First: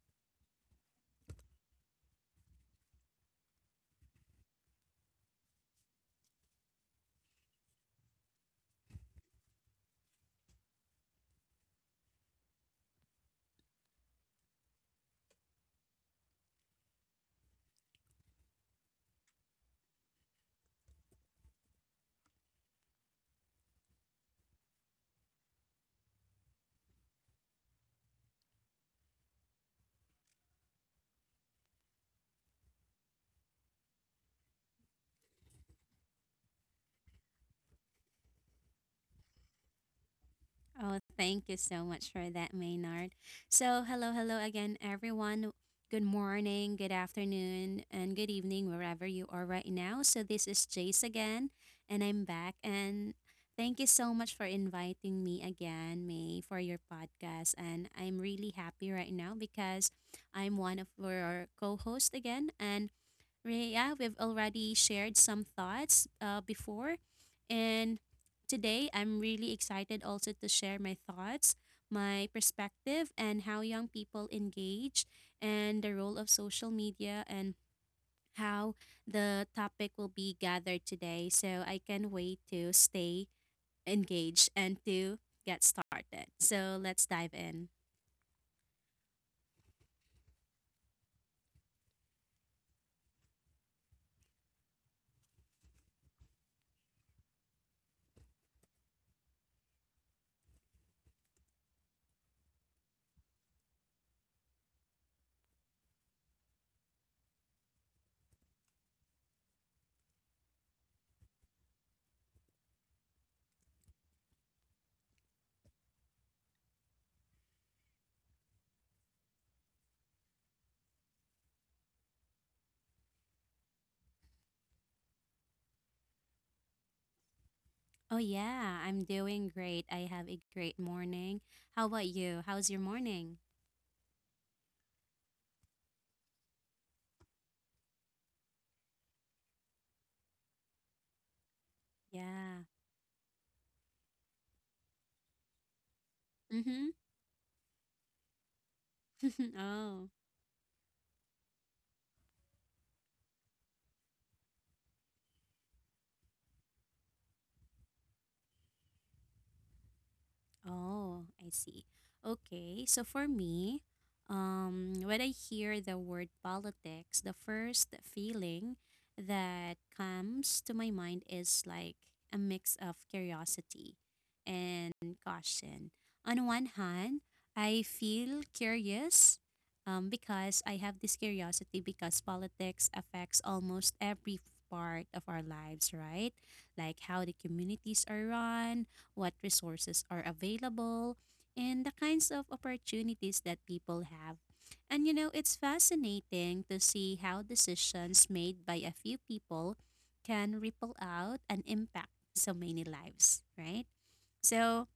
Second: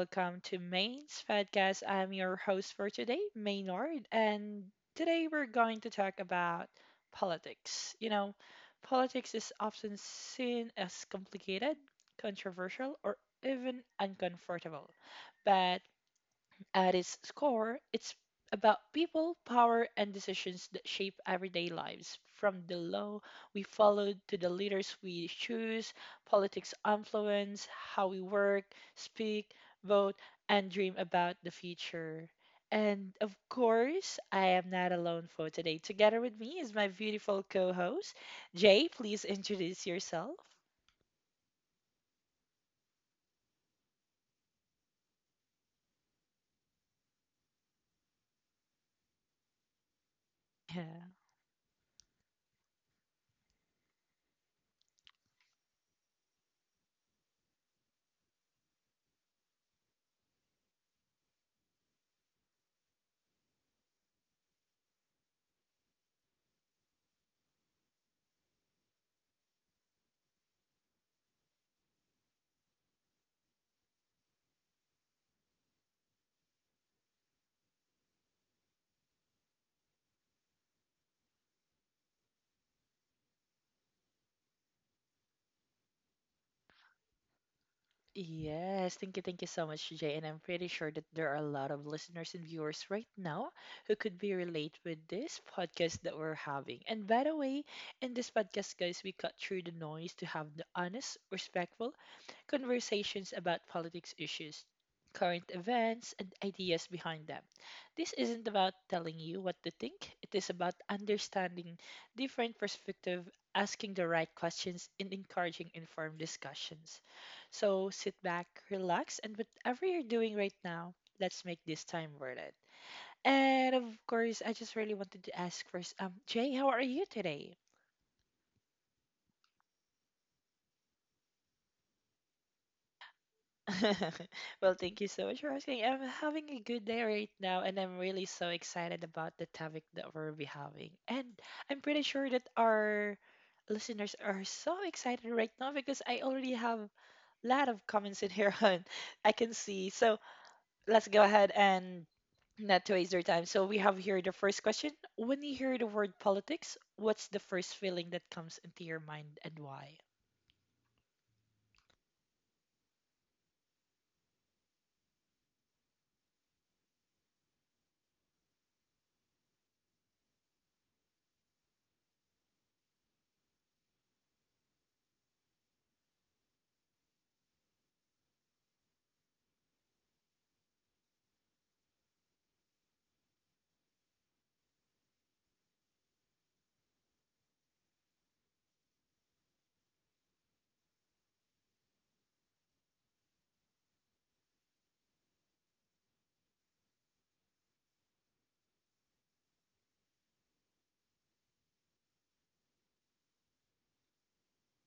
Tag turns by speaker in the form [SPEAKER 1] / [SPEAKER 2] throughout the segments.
[SPEAKER 1] welcome to Main's podcast. I'm your host for today, Maynard, and today we're going to talk about politics. You know, politics is often seen as complicated, controversial, or even uncomfortable. But at its core, it's about people, power, and decisions that shape everyday lives. From the law we follow to the leaders we choose, politics influence how we work, speak, vote, and dream about the future. And of course, I am not alone for today. Together with me is my beautiful co host, Jay. Please introduce yourself.
[SPEAKER 2] Oh, thank you so much for that, Maynard. So, hello, hello again, everyone. Good morning, good afternoon, and good evening, wherever you are right now. So, this is Jace again, and I'm back. And thank you so much for inviting me again, May, for your podcast. And I'm really happy right now because I'm one of your co hosts again. And Rhea, we've already shared some thoughts before, and today I'm really excited also to share my thoughts, my perspective, and how young people engage, and the role of social media, and how the topic will be gathered today. So I can wait to stay engaged and to get started. So let's dive in.
[SPEAKER 1] Yes, thank you so much, Jay. And I'm pretty sure that there are a lot of listeners and viewers right now who could be relate with this podcast that we're having. And by the way, in this podcast, guys, we cut through the noise to have the honest, respectful conversations about politics issues, current events, and ideas behind them. This isn't about telling you what to think, it is about understanding different perspective, asking the right questions, and encouraging informed discussions. So sit back, relax, and whatever you're doing right now, let's make this time worth it. And of course, I just really wanted to ask first, Jay, how are you today?
[SPEAKER 2] Oh, yeah, I'm doing great. I have a great morning. How about you? How's your morning?
[SPEAKER 1] Well, thank you so much for asking. I'm having a good day right now, and I'm really so excited about the topic that we'll be having. And I'm pretty sure that
[SPEAKER 2] Yeah.
[SPEAKER 1] our listeners are so excited right now because I already have
[SPEAKER 2] Mhm.
[SPEAKER 1] lot of comments in here on I can see.
[SPEAKER 2] Oh.
[SPEAKER 1] So let's go ahead and not to waste their time. So we have here the first question. When you hear the word politics, what's the first feeling that comes into your mind and why?
[SPEAKER 2] Oh, I see. Okay, so for me, when I hear the word politics, the first feeling that comes to my mind is like a mix of curiosity and caution. On one hand, I feel curious because I have this curiosity because politics affects almost every part of our lives, right? Like how the communities are run, what resources are available, and the kinds of opportunities that people have. And you know, it's fascinating to see how decisions made by a few people can ripple out and impact so many lives, right? So,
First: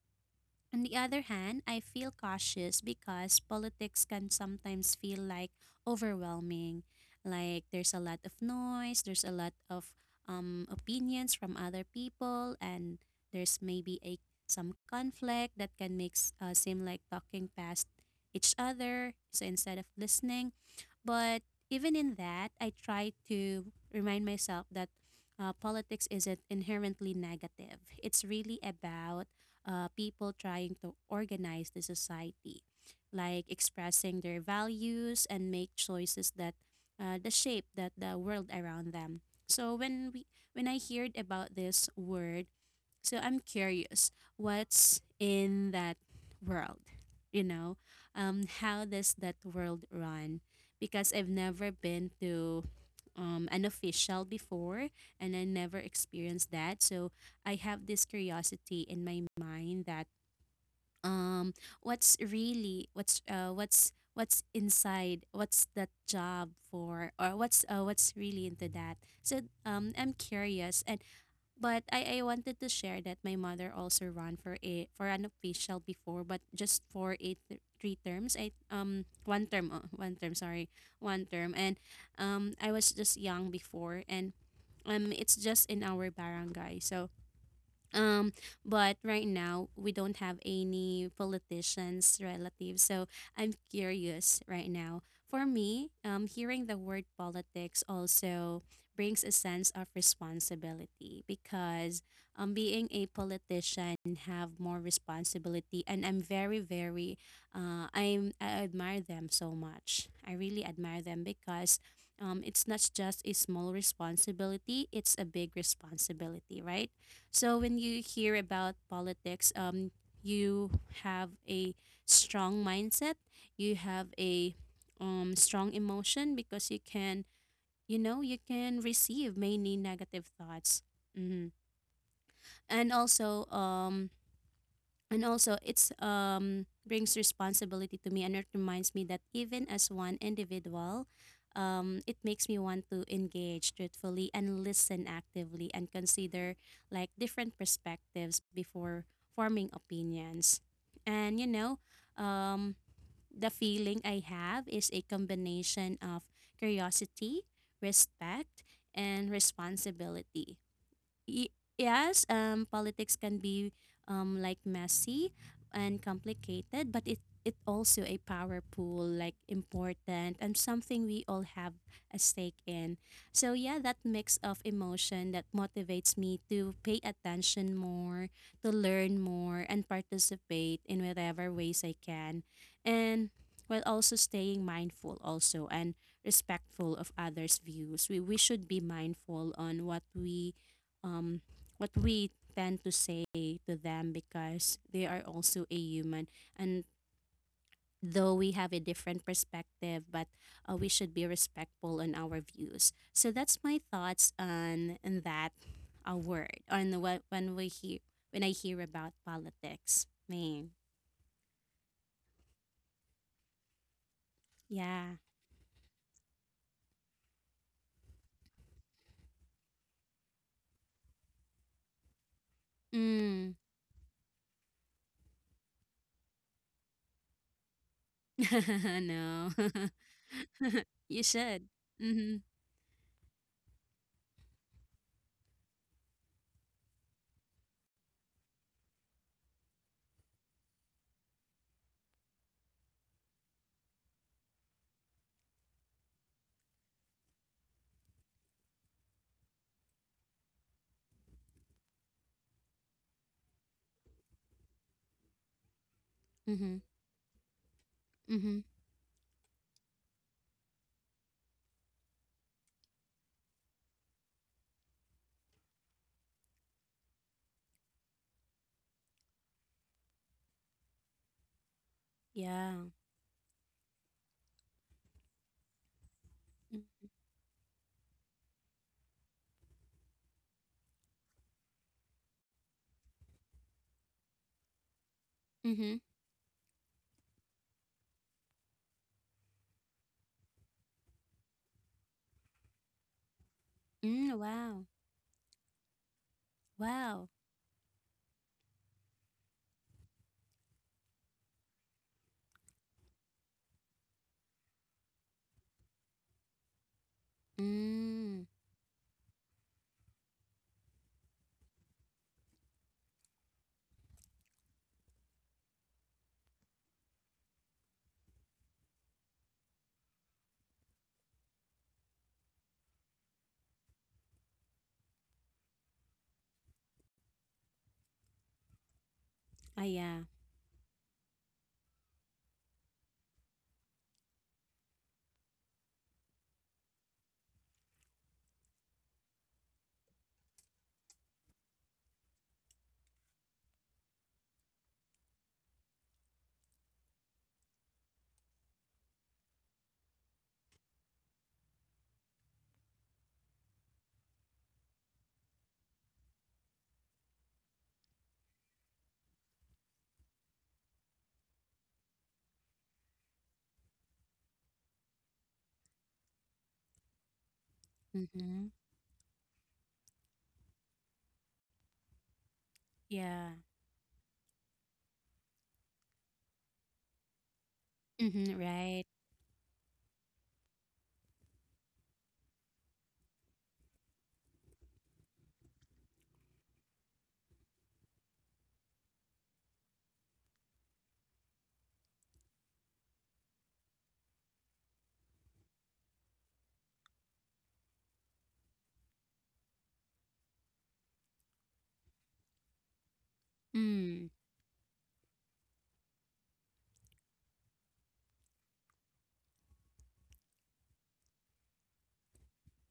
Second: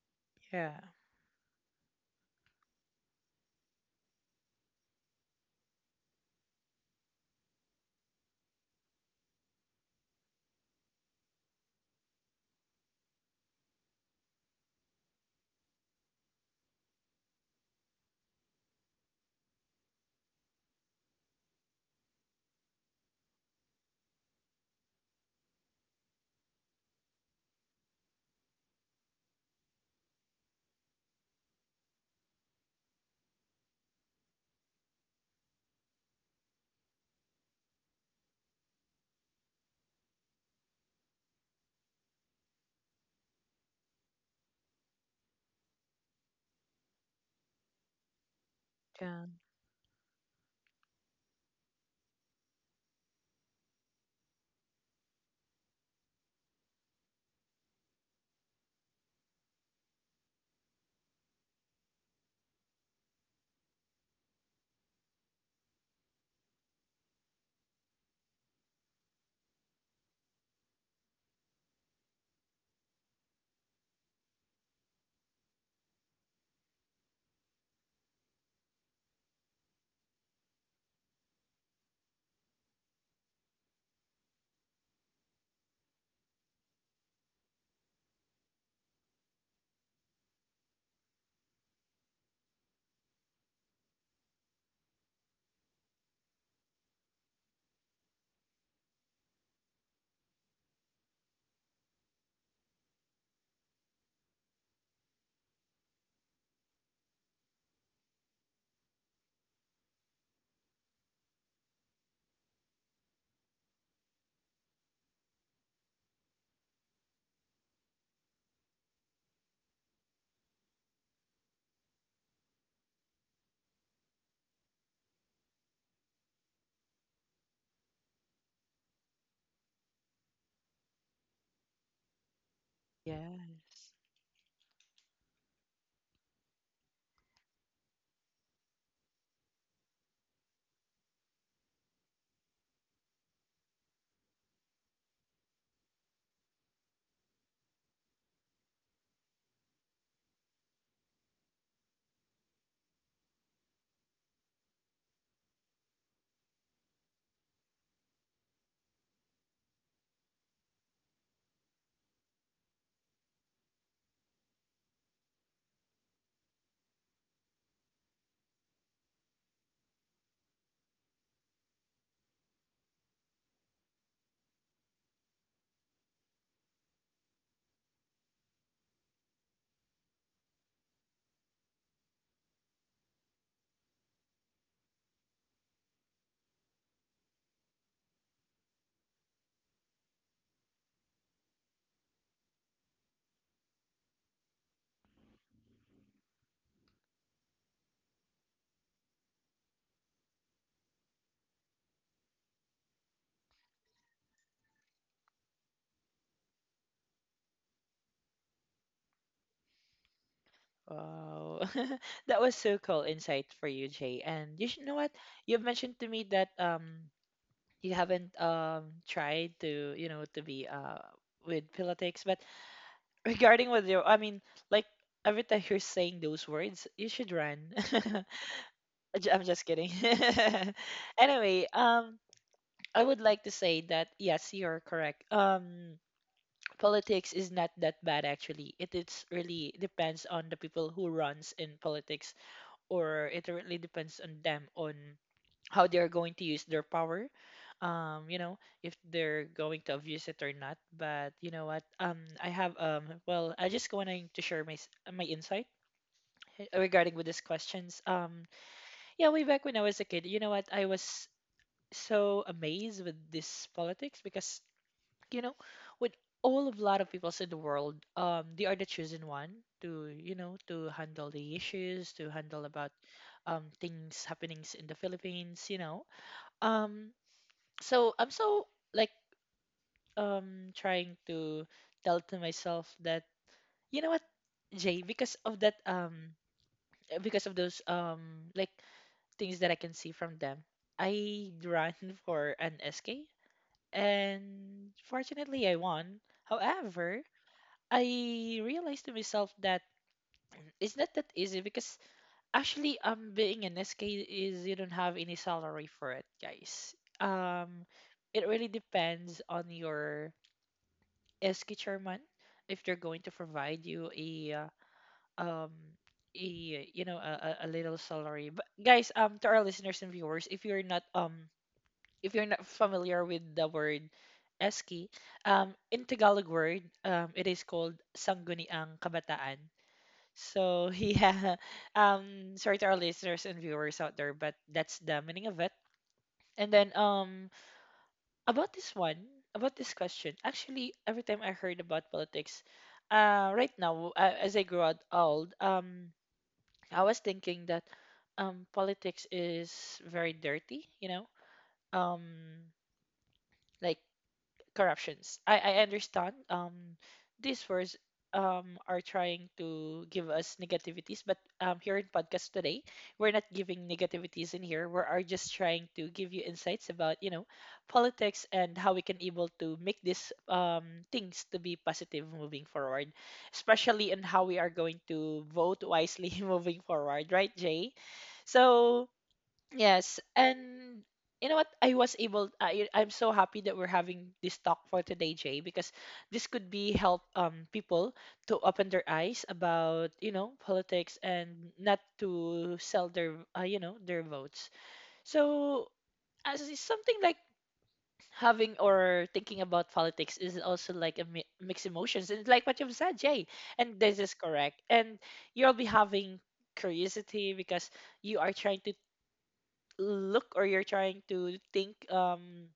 [SPEAKER 1] Yeah.
[SPEAKER 2] on the other hand, I feel cautious because politics can sometimes feel like overwhelming. Like there's a lot of noise, there's a lot of opinions from other people, and there's maybe a some conflict that can make seem like talking past each other. So instead of listening, but even in that, I try to remind myself that politics isn't inherently negative. It's really about people trying to organize the society, like expressing their values and make choices that the shape that the world around them. So when I heard about this word, so I'm curious, what's in that world? You know, how does
[SPEAKER 1] Yeah.
[SPEAKER 2] that world run? Because I've never been to an official before and I never experienced that. So I have this curiosity in my mind that um, what's really, what's inside what's that job for or what's really into that, so I'm curious. And but I wanted to share that my mother also ran for a for an official before, but just for three terms. I one term, oh, one term. Sorry, one term. And I was just young before, and it's just in our barangay. So, Um, but right now we don't have any politicians relatives, so I'm curious right now. For me, hearing the word politics also brings a sense of responsibility, because being a politician have more responsibility, and I'm very very I admire them so much. I really admire them because, it's not just a small responsibility, it's a big responsibility, right? So when you hear about politics, you have a strong mindset. You have a strong emotion because you can receive many negative thoughts. Hmm. And also,
[SPEAKER 1] Yes.
[SPEAKER 2] it's brings responsibility to me, and it reminds me that even as one individual, it makes me want to engage truthfully and listen actively and consider like different perspectives before forming opinions. And you know, um, the feeling I have is a combination of curiosity, respect, and responsibility. y- yes, politics can be like messy and complicated, but it also a power pool, like important and something we all have a stake in. So yeah, that mix of emotion that motivates me to pay attention more, to learn more, and participate in whatever ways I can, and while also staying mindful also and respectful of others' views. We should be mindful on what we um, what we tend to say to them, because they are also a human. And though we have a different perspective, but we should be respectful in our views. So that's my thoughts on that word, on what, when we hear when I hear about politics. Man,
[SPEAKER 1] Wow. That was so cool insight for you, Jay. And you should know what?
[SPEAKER 2] yeah.
[SPEAKER 1] You've mentioned to me that you haven't tried to, you know, to be with politics, but
[SPEAKER 2] Mm.
[SPEAKER 1] regarding with your I mean, like every time you're saying those words, you should run. I'm
[SPEAKER 2] No.
[SPEAKER 1] just kidding.
[SPEAKER 2] You
[SPEAKER 1] Anyway,
[SPEAKER 2] should. Mm-hmm.
[SPEAKER 1] I would like to say that yes, you're correct. Politics is not that bad actually. It's really depends on the people who runs in politics, or it really depends on them on how they're going to use their power. You know, if they're going to abuse it or not. But you know what? I have well, I just wanting to share my my insight eh,
[SPEAKER 2] Mm-hmm.
[SPEAKER 1] regarding with these questions.
[SPEAKER 2] Mm-hmm.
[SPEAKER 1] Yeah, way back when I was a kid, you know what? I was so amazed with this politics because you know with all of lot of peoples in the world they are the chosen one to you know to handle the issues to handle
[SPEAKER 2] Yeah.
[SPEAKER 1] about things happenings in the philippines you know um so I'm so like trying to tell to myself that you know what Jay, because of that
[SPEAKER 2] Mm-hmm.
[SPEAKER 1] because of those like things that I can see from them I ran for an SK
[SPEAKER 2] Mm, wow.
[SPEAKER 1] and fortunately I won. However,
[SPEAKER 2] Wow.
[SPEAKER 1] I realized to myself that it's not that easy because actually being an SK is you don't have any salary for it, guys. Um
[SPEAKER 2] Mm.
[SPEAKER 1] it really depends on your SK chairman if they're going to provide you um a you know a little salary. But guys, to our listeners and viewers, if you're not familiar with the word Eski, in Tagalog word, it is called Sangguniang Kabataan.
[SPEAKER 2] Ah, yeah.
[SPEAKER 1] So yeah, sorry to our listeners and viewers out there, but that's the meaning of it. And then about this one, about this question, actually, every time I heard about politics, right now, as I grew out old, I was thinking that politics is very dirty, you know, um, like corruptions. I understand these words are trying to give us negativities, but here in podcast today, we're not giving negativities in here. We are just trying to give you insights about, you know, politics
[SPEAKER 2] Mm-hmm.
[SPEAKER 1] and how we can able to make these things to be positive moving forward,
[SPEAKER 2] Yeah.
[SPEAKER 1] especially in how we are going to vote wisely moving forward, right, Jay?
[SPEAKER 2] Mm-hmm. Right.
[SPEAKER 1] So yes, and you know what? I was able. I'm so happy that we're having this talk for today, Jay, because this could be help people to open their eyes about you know politics and not to sell their you know their votes. So as is something like having or thinking about politics is also like a mixed emotions, and like what you've said, Jay, and
[SPEAKER 2] Mm.
[SPEAKER 1] this is correct. And you'll be having curiosity because you are trying to look or you're trying to think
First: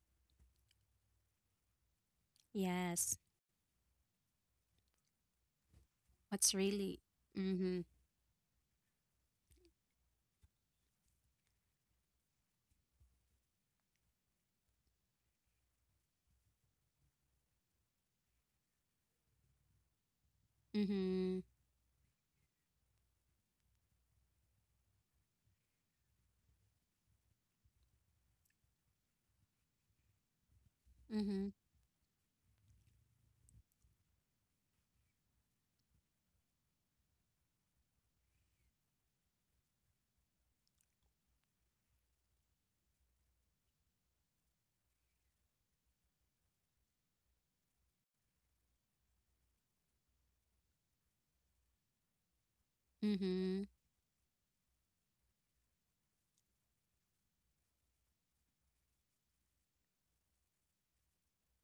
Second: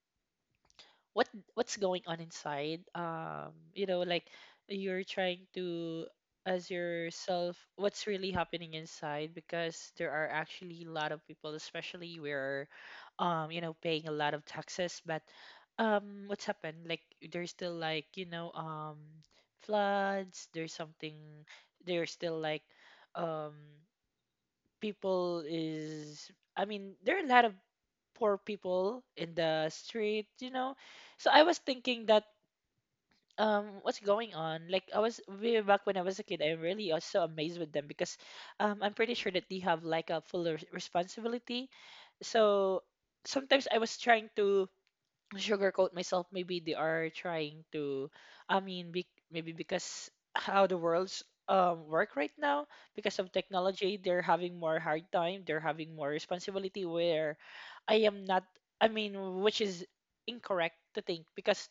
[SPEAKER 1] what what's going on inside
[SPEAKER 2] Yes.
[SPEAKER 1] you know like you're trying to
[SPEAKER 2] What's
[SPEAKER 1] as
[SPEAKER 2] really?
[SPEAKER 1] yourself
[SPEAKER 2] Mm-hmm.
[SPEAKER 1] what's really happening inside because there are actually a lot of people especially we're you know paying a lot of taxes but what's happened like there's still like you know floods there's something
[SPEAKER 2] Mm-hmm.
[SPEAKER 1] there's still like um people is I mean, there are a lot of poor people in the street, you know. So I
[SPEAKER 2] Mm-hmm.
[SPEAKER 1] was thinking that what's going on? Like I was way back when I was a kid, I'm really also amazed with them because I'm pretty sure that they have like a full responsibility. So sometimes I was trying to sugarcoat myself maybe they are trying to I mean be, maybe because how the world's work right now because of
[SPEAKER 2] Mm-hmm.
[SPEAKER 1] technology they're having more hard time they're having more responsibility where I am not I mean which is incorrect to think because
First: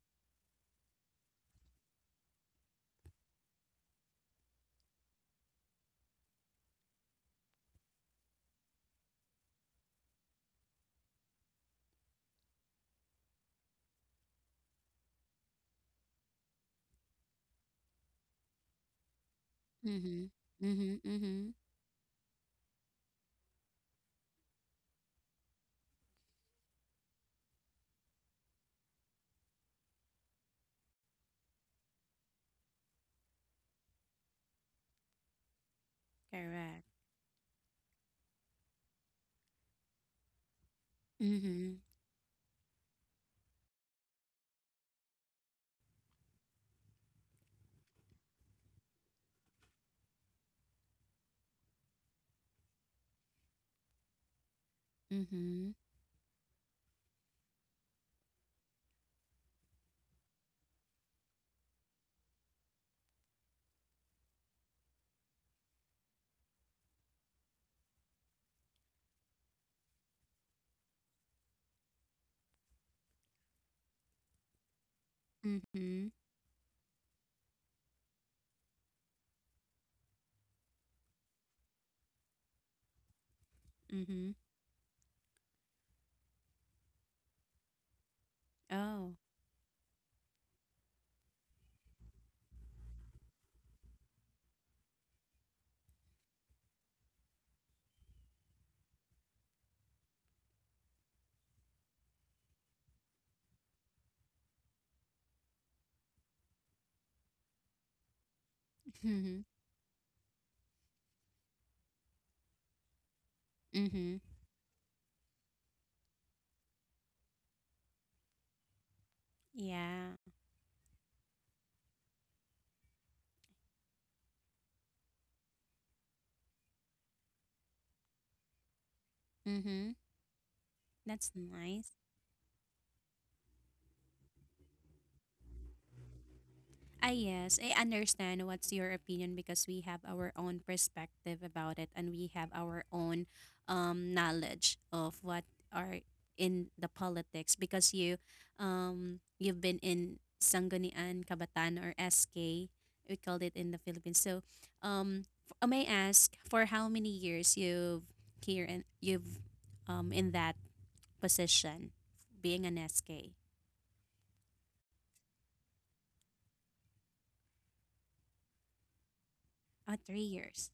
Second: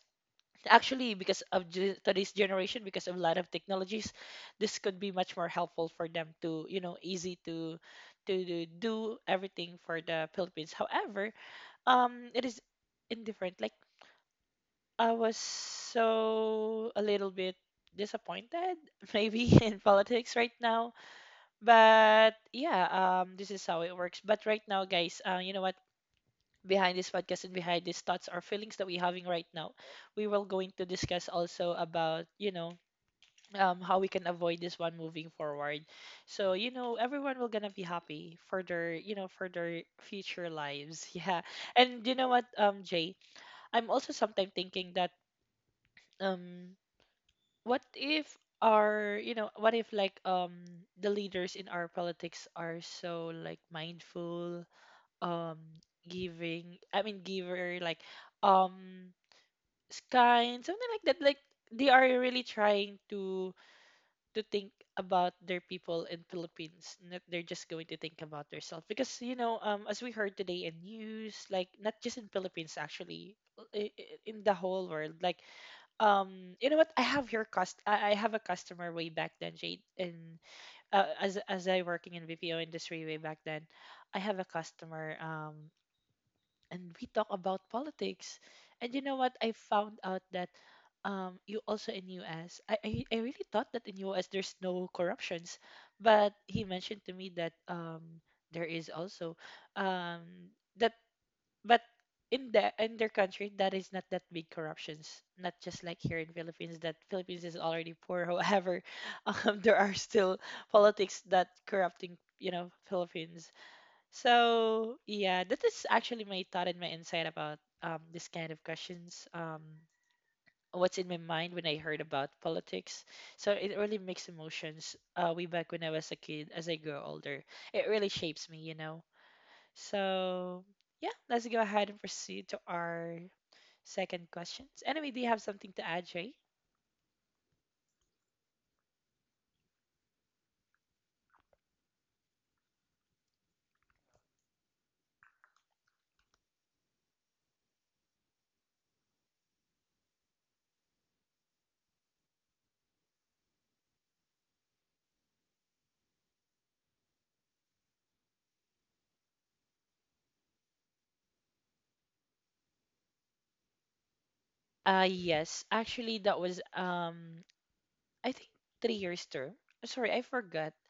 [SPEAKER 1] actually because of today's generation because of a lot of technologies this could be much more helpful for them to you know easy to do everything for the philippines however it is indifferent. Like I was so a little bit disappointed, maybe in politics
[SPEAKER 2] Mm-hmm.
[SPEAKER 1] right now.
[SPEAKER 2] Mm-hmm. Mm-hmm.
[SPEAKER 1] But yeah, this is how it works. But right now, guys, you know what? Behind this podcast and behind these thoughts or feelings that we're having right now, we will going to discuss also about you know how we can avoid this one moving forward. So you know
[SPEAKER 2] Correct.
[SPEAKER 1] everyone will gonna be happy for their you know for their future lives. Yeah,
[SPEAKER 2] Mm-hmm.
[SPEAKER 1] and you know what, Jay, I'm also sometimes thinking that. Um, what if our you know what if like the leaders in our politics are so like mindful um
[SPEAKER 2] Mm-hmm.
[SPEAKER 1] giving I mean giver like um kind something like that like they are really trying to think about their people in philippines not they're just going to think about themselves because you know as we heard today in news like not just in philippines actually in the whole world like
[SPEAKER 2] Mm-hmm.
[SPEAKER 1] you know what I have your cust. I have a customer way back then Jade, and as I working in VPO industry way back then I have
[SPEAKER 2] Mm-hmm.
[SPEAKER 1] a customer and we talk about politics and you know
[SPEAKER 2] Oh.
[SPEAKER 1] what I found out that you also in US I really thought that in US there's no corruptions but he mentioned to me that there is also that but in the in their country that is not that big corruptions not just like here in philippines that philippines is already poor however
[SPEAKER 2] Mm-hmm.
[SPEAKER 1] there are still politics that corrupting you know philippines
[SPEAKER 2] Mm-hmm.
[SPEAKER 1] so yeah that is actually my thought and my insight about this kind of questions
[SPEAKER 2] Yeah.
[SPEAKER 1] what's in my mind when I heard about politics so it really makes emotions way back when I was a kid as I grow older it really shapes me you know
[SPEAKER 2] Mm-hmm.
[SPEAKER 1] so, yeah,
[SPEAKER 2] That's
[SPEAKER 1] let's go ahead
[SPEAKER 2] nice.
[SPEAKER 1] and proceed to our second questions. Anyway, do you have something to add, Jay?
[SPEAKER 2] Ah, yes, I understand what's your opinion, because we have our own perspective about it and we have our own knowledge of what are in the politics, because you've been in Sangguniang, Kabataan, or SK, we called it in the Philippines. So, um, may I ask for how many years you've here and you've in that position, being an SK?
[SPEAKER 1] Yes, actually, that was I think 3 years term. Sorry,
[SPEAKER 2] Oh,
[SPEAKER 1] I
[SPEAKER 2] three
[SPEAKER 1] forgot.
[SPEAKER 2] years.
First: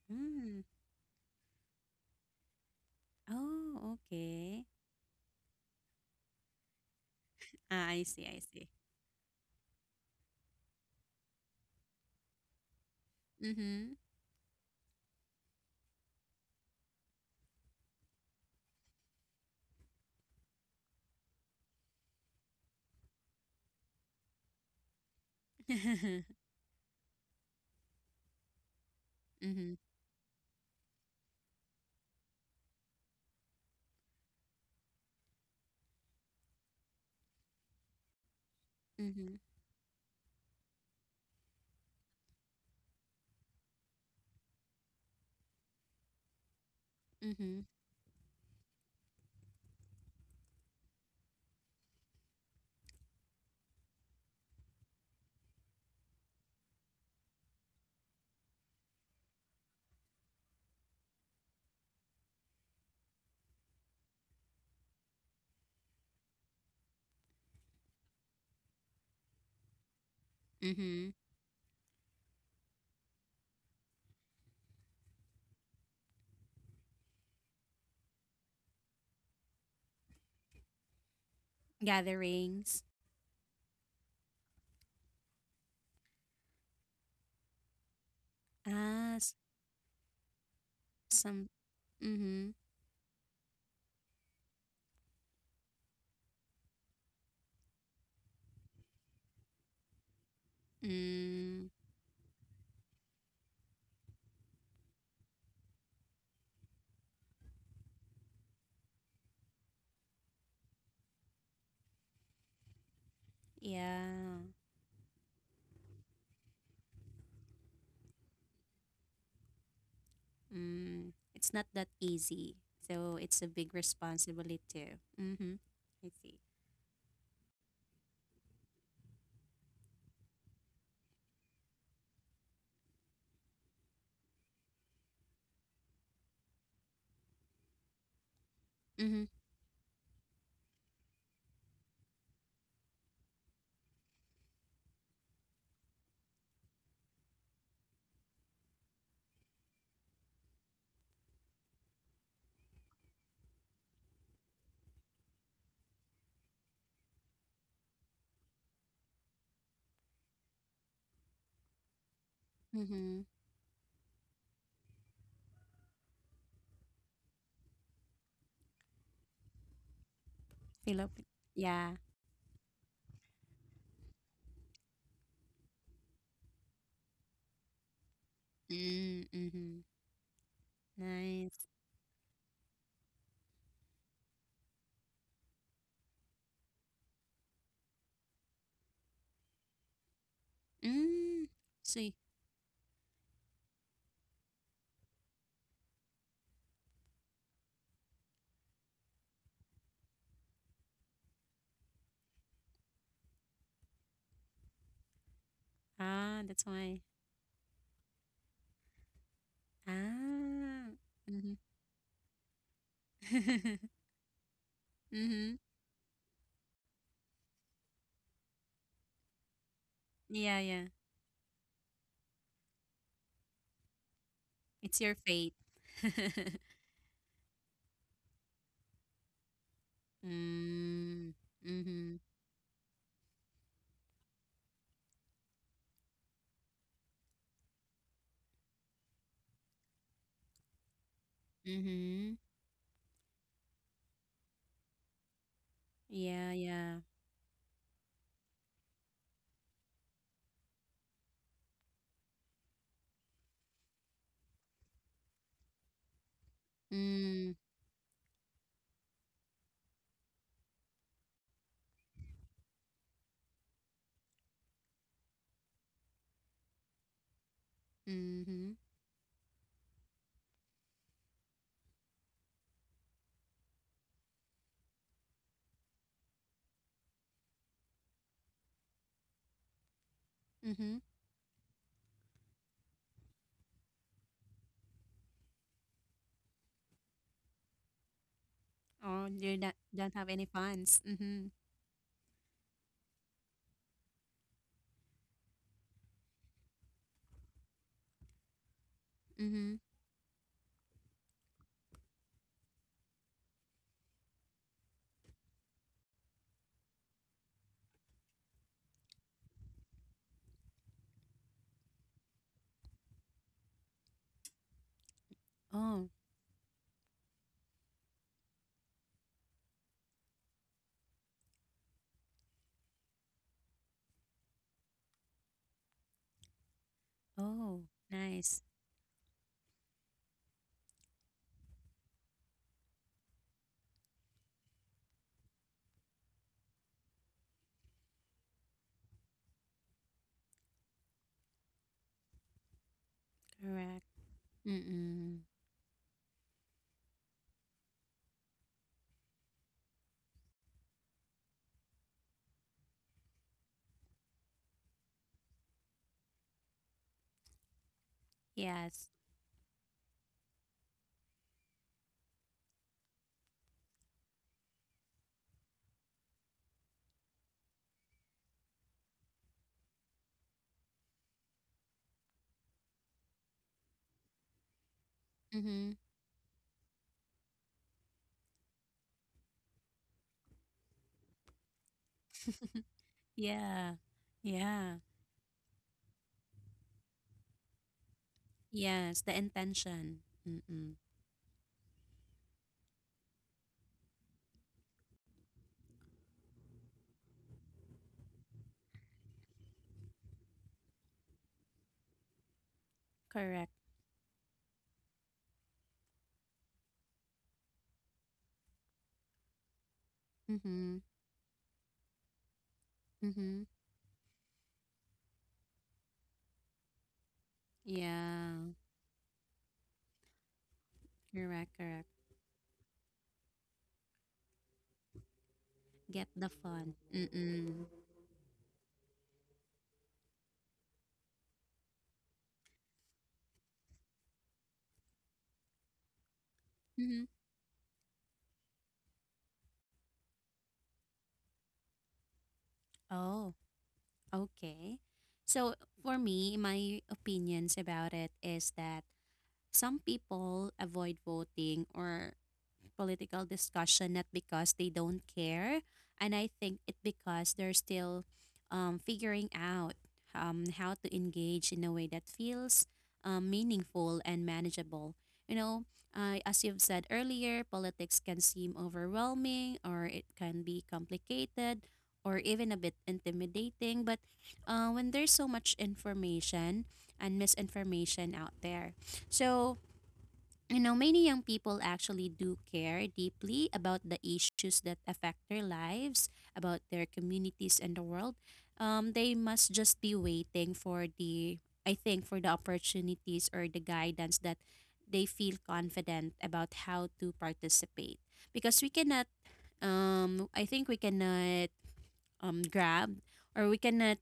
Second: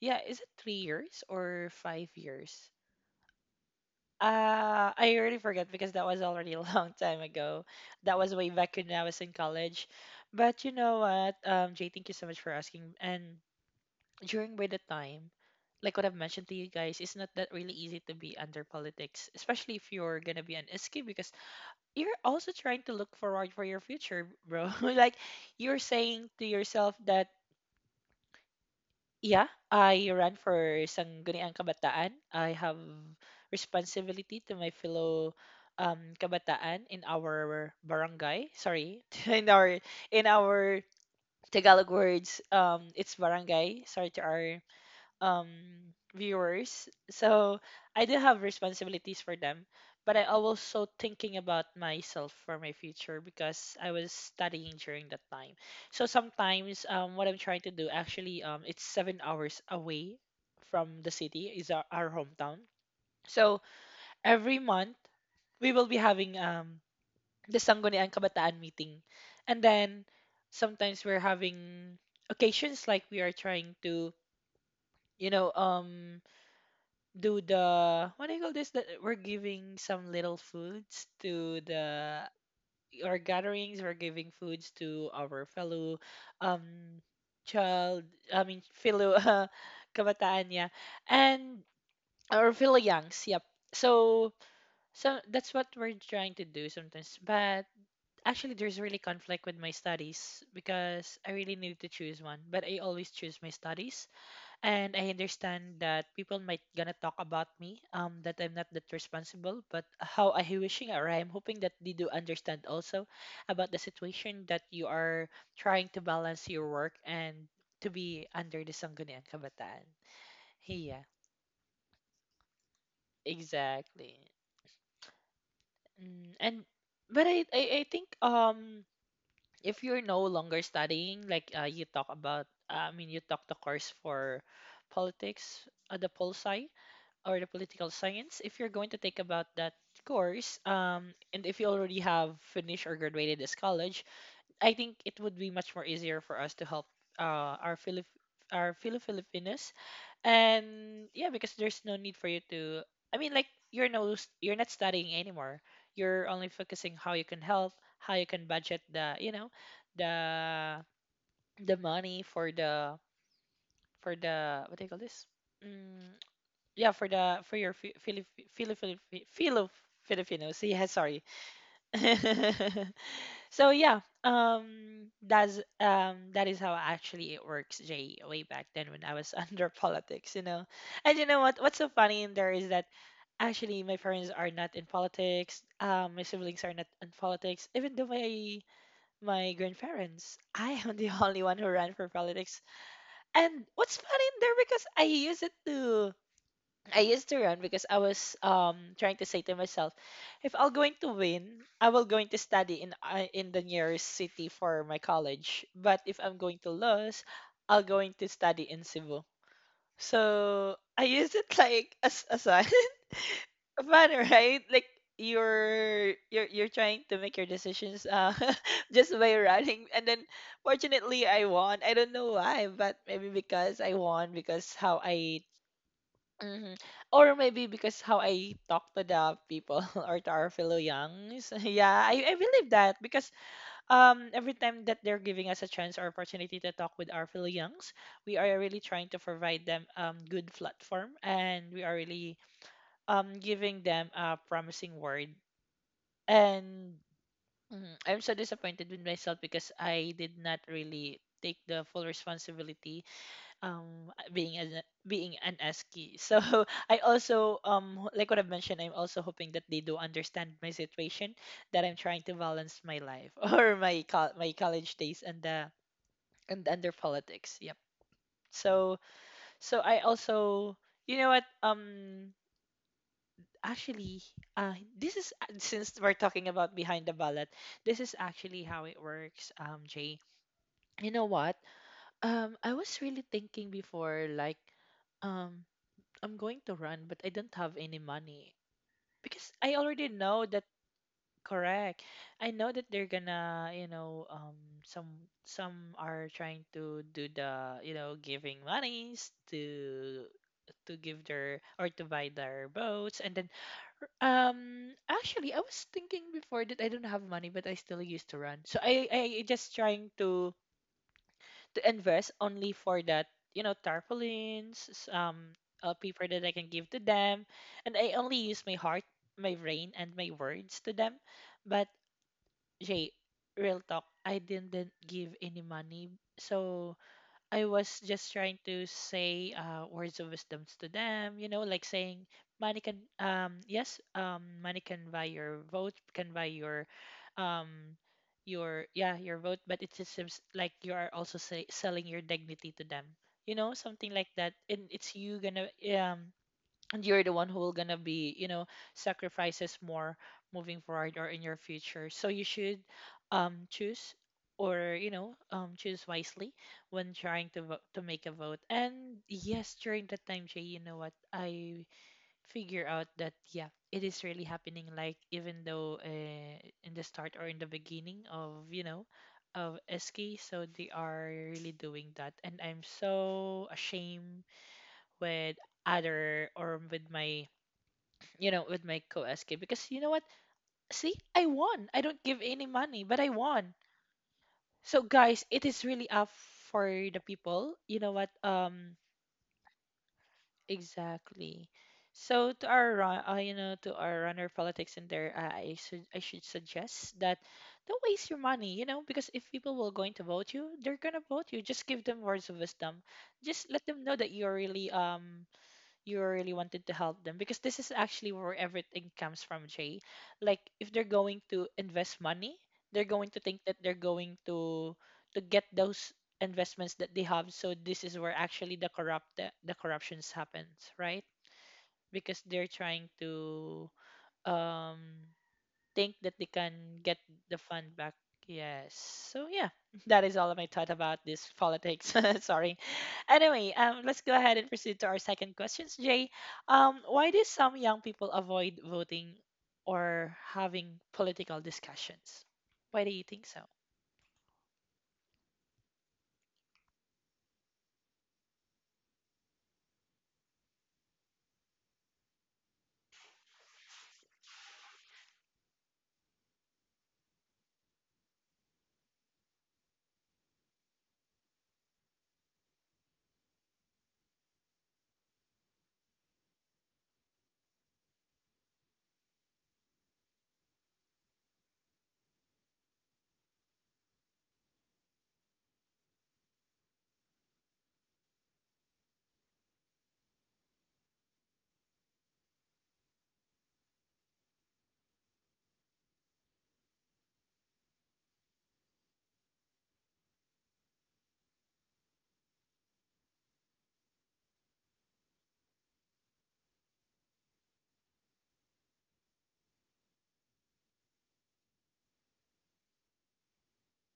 [SPEAKER 1] Yeah, is it
[SPEAKER 2] Mm.
[SPEAKER 1] 3 years or 5 years?
[SPEAKER 2] Oh, okay.
[SPEAKER 1] I already forgot because that was already a long time ago.
[SPEAKER 2] Ah, I
[SPEAKER 1] That
[SPEAKER 2] see,
[SPEAKER 1] was
[SPEAKER 2] I
[SPEAKER 1] way
[SPEAKER 2] see.
[SPEAKER 1] back when I was in college. But you know what, Jay, thank you so much for asking. And
[SPEAKER 2] Mhm.
[SPEAKER 1] during by the time, like what I've mentioned to you guys, it's not that really easy to be under politics, especially if you're gonna be an SQ because you're also trying to look forward for your future, bro. Like you're
[SPEAKER 2] Mhm.
[SPEAKER 1] saying to yourself that yeah,
[SPEAKER 2] Mhm.
[SPEAKER 1] I ran for Sangguniang Kabataan. I have responsibility to my fellow kabataan in our barangay. Sorry, in our in our Tagalog words, it's barangay. Sorry to our um viewers, so
[SPEAKER 2] Mhm.
[SPEAKER 1] I do have responsibilities for them, but I also thinking about myself for my future because I was studying during that time. So sometimes, what I'm trying to do actually, it's 7 hours away from the city is our hometown. So every month we will be having the Sangguniang Kabataan meeting. And then sometimes
[SPEAKER 2] Mhm.
[SPEAKER 1] we're having occasions like we are trying to, you know, um do the, what do you call this, that we're giving some little foods to the,
[SPEAKER 2] Gatherings.
[SPEAKER 1] our gatherings, we're giving foods to our fellow um child I mean fellow
[SPEAKER 2] Ah,
[SPEAKER 1] kabataan, yeah.
[SPEAKER 2] some.
[SPEAKER 1] And
[SPEAKER 2] Mhm.
[SPEAKER 1] our fellow youngs, yep. So so that's what we're trying to do sometimes, but actually there's really conflict with my studies because I really
[SPEAKER 2] Mm.
[SPEAKER 1] need to choose one, but I always choose my studies. And I understand that people might gonna talk about me, that I'm not that responsible. But how I wishing or I'm hoping that they do understand also about the
[SPEAKER 2] Yeah.
[SPEAKER 1] situation that you are trying to balance your work and to be under the Sangguniang Kabataan. Yeah,
[SPEAKER 2] Mm. It's not that easy. So it's a big
[SPEAKER 1] exactly.
[SPEAKER 2] responsibility too. Mhm. I
[SPEAKER 1] Mm,
[SPEAKER 2] see.
[SPEAKER 1] and but I think, if you're no longer studying, like you talk about, I mean you talk the course for politics, the poli sci. Or the political science. If you're going to take
[SPEAKER 2] Mhm.
[SPEAKER 1] about that course, and if you already have finished or graduated this college, I think it would be much more easier for us to help uh, our Philip our fellow Filipinos. And yeah, because there's no need for you to. I mean, like you're you're not studying anymore. You're only focusing how you can help, how you can budget the, the the money for the,
[SPEAKER 2] Mhm.
[SPEAKER 1] for the what do you call this? Mm, yeah, for the, for your Fi- Fili Fili Fili Fi- Filo Filipinos. Yeah, sorry.
[SPEAKER 2] Philippine. Yeah.
[SPEAKER 1] So yeah, that's, that is how actually it works, Jay. Way back then when I
[SPEAKER 2] Mm.
[SPEAKER 1] was under
[SPEAKER 2] Mhm.
[SPEAKER 1] politics, you know. And you know what?
[SPEAKER 2] Nice.
[SPEAKER 1] What's so funny in there is that actually my parents are not in politics. My siblings are not in politics. Even though my grandparents, I am the only
[SPEAKER 2] Mm.
[SPEAKER 1] one who ran for
[SPEAKER 2] See.
[SPEAKER 1] politics. And what's funny in there because I used to run because I was trying to say to myself, if I'm going to win, I will going to study in the nearest city for my college. But if I'm
[SPEAKER 2] Ah,
[SPEAKER 1] going
[SPEAKER 2] that's
[SPEAKER 1] to
[SPEAKER 2] why.
[SPEAKER 1] lose, I'll going to study in Cebu. So
[SPEAKER 2] Ah.
[SPEAKER 1] I used it
[SPEAKER 2] Mhm.
[SPEAKER 1] like as a sign.
[SPEAKER 2] Mhm.
[SPEAKER 1] Fun, right? Like you're trying to make your decisions just by running, and then
[SPEAKER 2] Yeah, yeah.
[SPEAKER 1] fortunately I won. I don't know why, but maybe because I won because
[SPEAKER 2] It's
[SPEAKER 1] how
[SPEAKER 2] your
[SPEAKER 1] I,
[SPEAKER 2] fate.
[SPEAKER 1] hmm or maybe because how I talk to the people or to our fellow
[SPEAKER 2] Mm,
[SPEAKER 1] youngs. Yeah,
[SPEAKER 2] mm-hmm,
[SPEAKER 1] I believe that because every time that they're giving us a chance or opportunity to talk with our fellow youngs, we are really trying to provide them good platform, and we are
[SPEAKER 2] mm-hmm.
[SPEAKER 1] really giving them a promising word.
[SPEAKER 2] Yeah, yeah.
[SPEAKER 1] And, I'm so disappointed with myself because I did not really take the full responsibility um uh, being an being an ASCII. So I
[SPEAKER 2] Mm,
[SPEAKER 1] also like what I've mentioned, I'm also hoping that they do understand my situation, that I'm trying to balance my life or my college days and the, and under politics. Yep.
[SPEAKER 2] mm-hmm,
[SPEAKER 1] So, so I also, you know what, actually, this is since we're talking about behind the ballot, this is actually how it works, Jay.
[SPEAKER 2] mm-hmm.
[SPEAKER 1] You know what? I was really thinking before, like, um I'm going to run, but I don't have any money,
[SPEAKER 2] Oh, you
[SPEAKER 1] because I already
[SPEAKER 2] don't have any
[SPEAKER 1] know that,
[SPEAKER 2] funds. Mm-hmm,
[SPEAKER 1] correct. I know that they're gonna, you know, some are trying to do the, you know, giving monies
[SPEAKER 2] mm-hmm.
[SPEAKER 1] to give their or to buy their boats. And then actually I was thinking before that I don't have money, but I still used to run. So I just trying to invest only for that, you know, tarpaulins,
[SPEAKER 2] Oh,
[SPEAKER 1] paper that I can give to them, and I only use my heart, my brain, and my words to them. But Jay, real talk, I didn't give any money. So I
[SPEAKER 2] oh,
[SPEAKER 1] was just
[SPEAKER 2] nice.
[SPEAKER 1] trying to say words of wisdoms to them, you know, like saying money can, yes, money can buy your vote, can buy your um your, yeah, your vote, but it just seems like you are also say, selling your dignity to them. You know,
[SPEAKER 2] Correct.
[SPEAKER 1] something like that. And it's,
[SPEAKER 2] Mm-mm.
[SPEAKER 1] you gonna um and you're the one who will gonna be, you know, sacrifices more moving forward or in your future, so you should choose, or you know, choose wisely when trying to vote, to make a vote. And
[SPEAKER 2] Yes.
[SPEAKER 1] yes, during that time, Jay, you know what, I figure out that, yeah, it is really happening, like even though, in the start or in the beginning of, you know, of ski so they are really doing that. And I'm so ashamed with
[SPEAKER 2] Mm-hmm.
[SPEAKER 1] other, or with my, you know, with my co-SK, because you know what? See, I won. I don't give any money, but I won.
[SPEAKER 2] Yeah, yeah.
[SPEAKER 1] So guys, it is really up for the people. You know what?
[SPEAKER 2] Yes, the intention. Mm-mm.
[SPEAKER 1] Exactly. So to our run, you know, to our runner politics in there, I should suggest that don't waste your money. You know, because if people will going to vote you, they're gonna vote you. Just give them words of wisdom. Just
[SPEAKER 2] Correct.
[SPEAKER 1] let them know that you're really you really wanted to help them, because this is actually where everything comes from, Jay. Like
[SPEAKER 2] Mm-hmm,
[SPEAKER 1] if they're going to invest money, they're going to
[SPEAKER 2] mm-hmm.
[SPEAKER 1] think that they're going to get those investments that they have. So this is where
[SPEAKER 2] Yeah,
[SPEAKER 1] actually the corruptions happens, right,
[SPEAKER 2] correct, correct.
[SPEAKER 1] because they're trying to um think
[SPEAKER 2] Get
[SPEAKER 1] that
[SPEAKER 2] the
[SPEAKER 1] they can
[SPEAKER 2] fun.
[SPEAKER 1] get the
[SPEAKER 2] Mm-mm.
[SPEAKER 1] fund back. Yes. So yeah, that is all of my thought about this politics. Sorry. Anyway, let's go ahead and proceed to our second questions, Jay.
[SPEAKER 2] Mm-hmm.
[SPEAKER 1] Why do some young people avoid voting or having political discussions? Why do you
[SPEAKER 2] Oh,
[SPEAKER 1] think so?
[SPEAKER 2] okay. So for me, my opinions about it is that some people avoid voting or political discussion not because they don't care, and I think it because they're still figuring out how to engage in a way that feels meaningful and manageable. You know, as you've said earlier, politics can seem overwhelming, or it can be complicated or even a bit intimidating. But when there's so much information and misinformation out there, so you know, many young people actually do care deeply about the issues that affect their lives, about their communities and the world. They must just be waiting for the, I think, for the opportunities or the guidance that they feel confident about how to participate. Because we cannot, I think we cannot grabbed, or we cannot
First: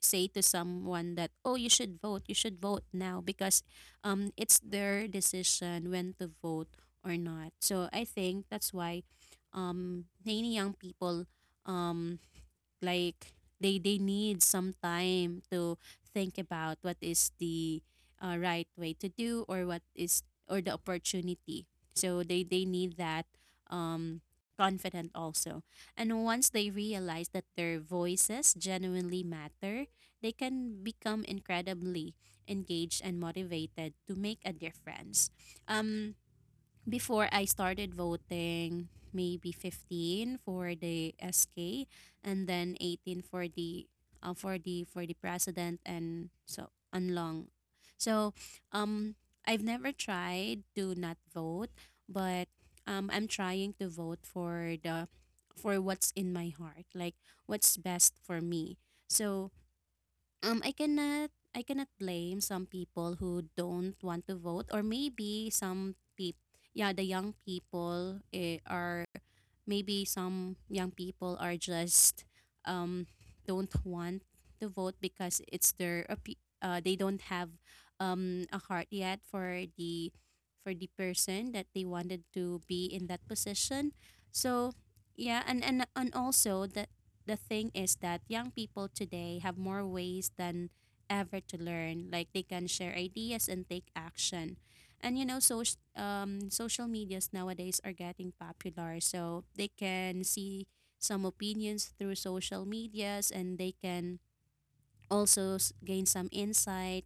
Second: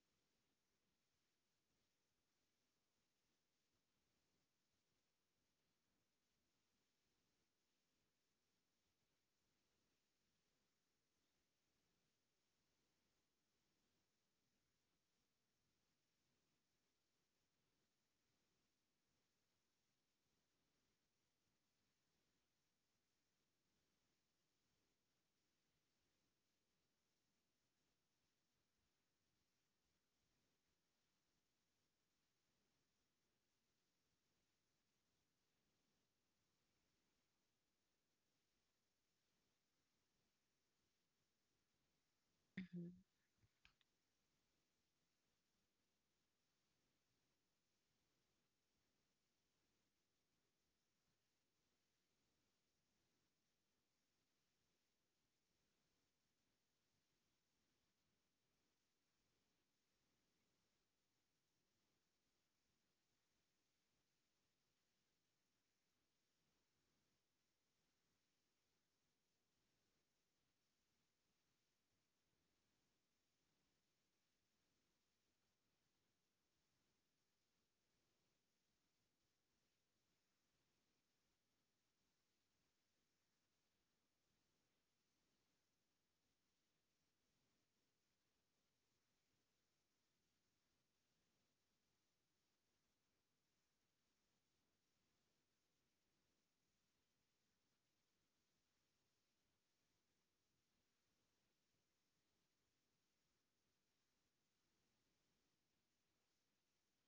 [SPEAKER 2] say to someone that oh you should vote, you should vote now, because it's their decision when to vote or not. So I think that's why, many young people, um, like they need some time to think about what is the right way to do, or what is, or the opportunity. So they need that um confident also, and once they realize that their voices genuinely matter, they can become incredibly engaged and motivated to make a difference. um Before I started voting, maybe 15 for the SK and then
[SPEAKER 1] Mhm.
[SPEAKER 2] 18 for the for the president and so Anlong. So um I've never tried to not vote, but I'm trying to vote for the for what's in my heart, like what's best for me. So, I cannot blame some people who don't want to vote, or maybe some people, yeah, the young people, are maybe some young people are just um don't want to vote because it's their they don't have a heart yet for the person that they wanted to be in that position. So yeah, and also the thing is that young people today have more ways than ever to learn. Like they can share ideas and take action. And you know, so, social medias nowadays are getting popular, so they can see some opinions through social medias, and they can also gain some insight.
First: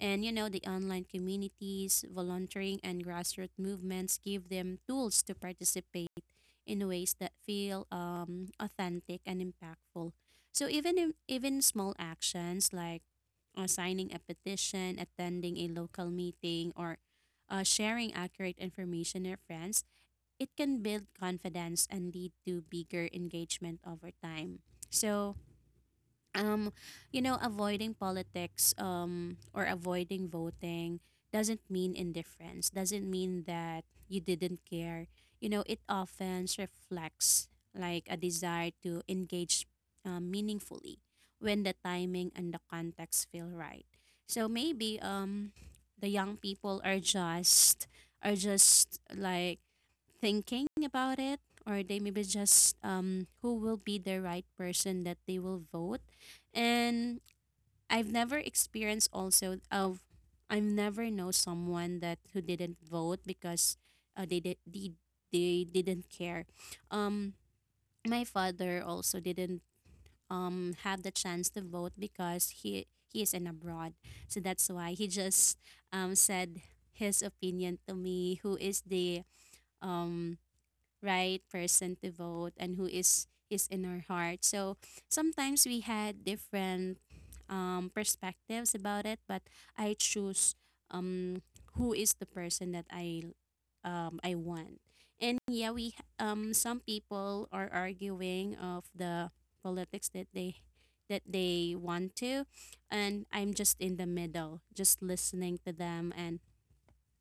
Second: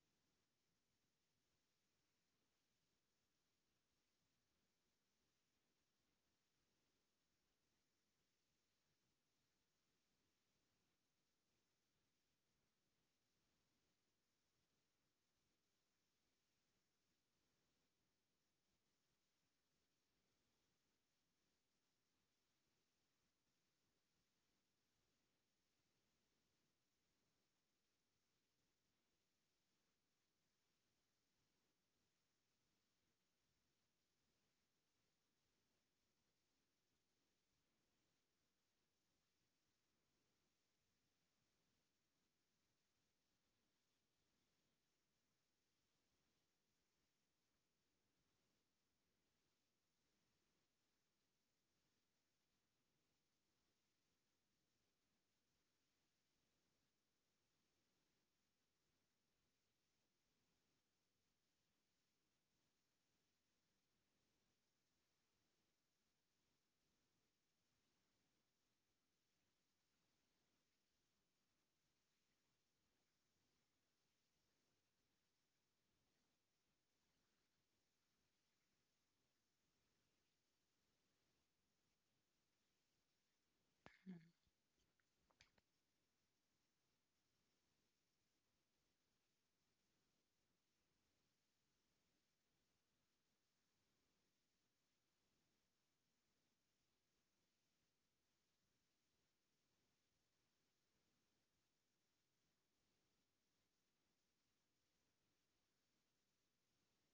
[SPEAKER 2] And you know, the online communities, volunteering, and grassroots movements give them tools to participate in ways that feel authentic and impactful. So even even small actions like signing a petition, attending a local meeting, or sharing accurate information with friends, it can build confidence and lead to bigger engagement over time. So um avoiding politics, or avoiding voting, doesn't mean indifference, doesn't mean that you didn't care. You know, it often reflects like a desire to engage meaningfully when the timing and the context feel right. So maybe the young people are just like thinking about it, or they maybe just who will be the right person that they will vote. And I've never experienced also of I've never know someone that who didn't vote because they didn't care. um my father also didn't have the chance to vote, because he is in abroad, so that's why he just said his opinion to me who is the um right person to vote, and who is in our
[SPEAKER 1] Mm.
[SPEAKER 2] heart. So sometimes we had different perspectives about it, but I choose um, who is the person that I want. And yeah, we some people are arguing of the politics that they want to, and I'm just in the middle, just listening to them and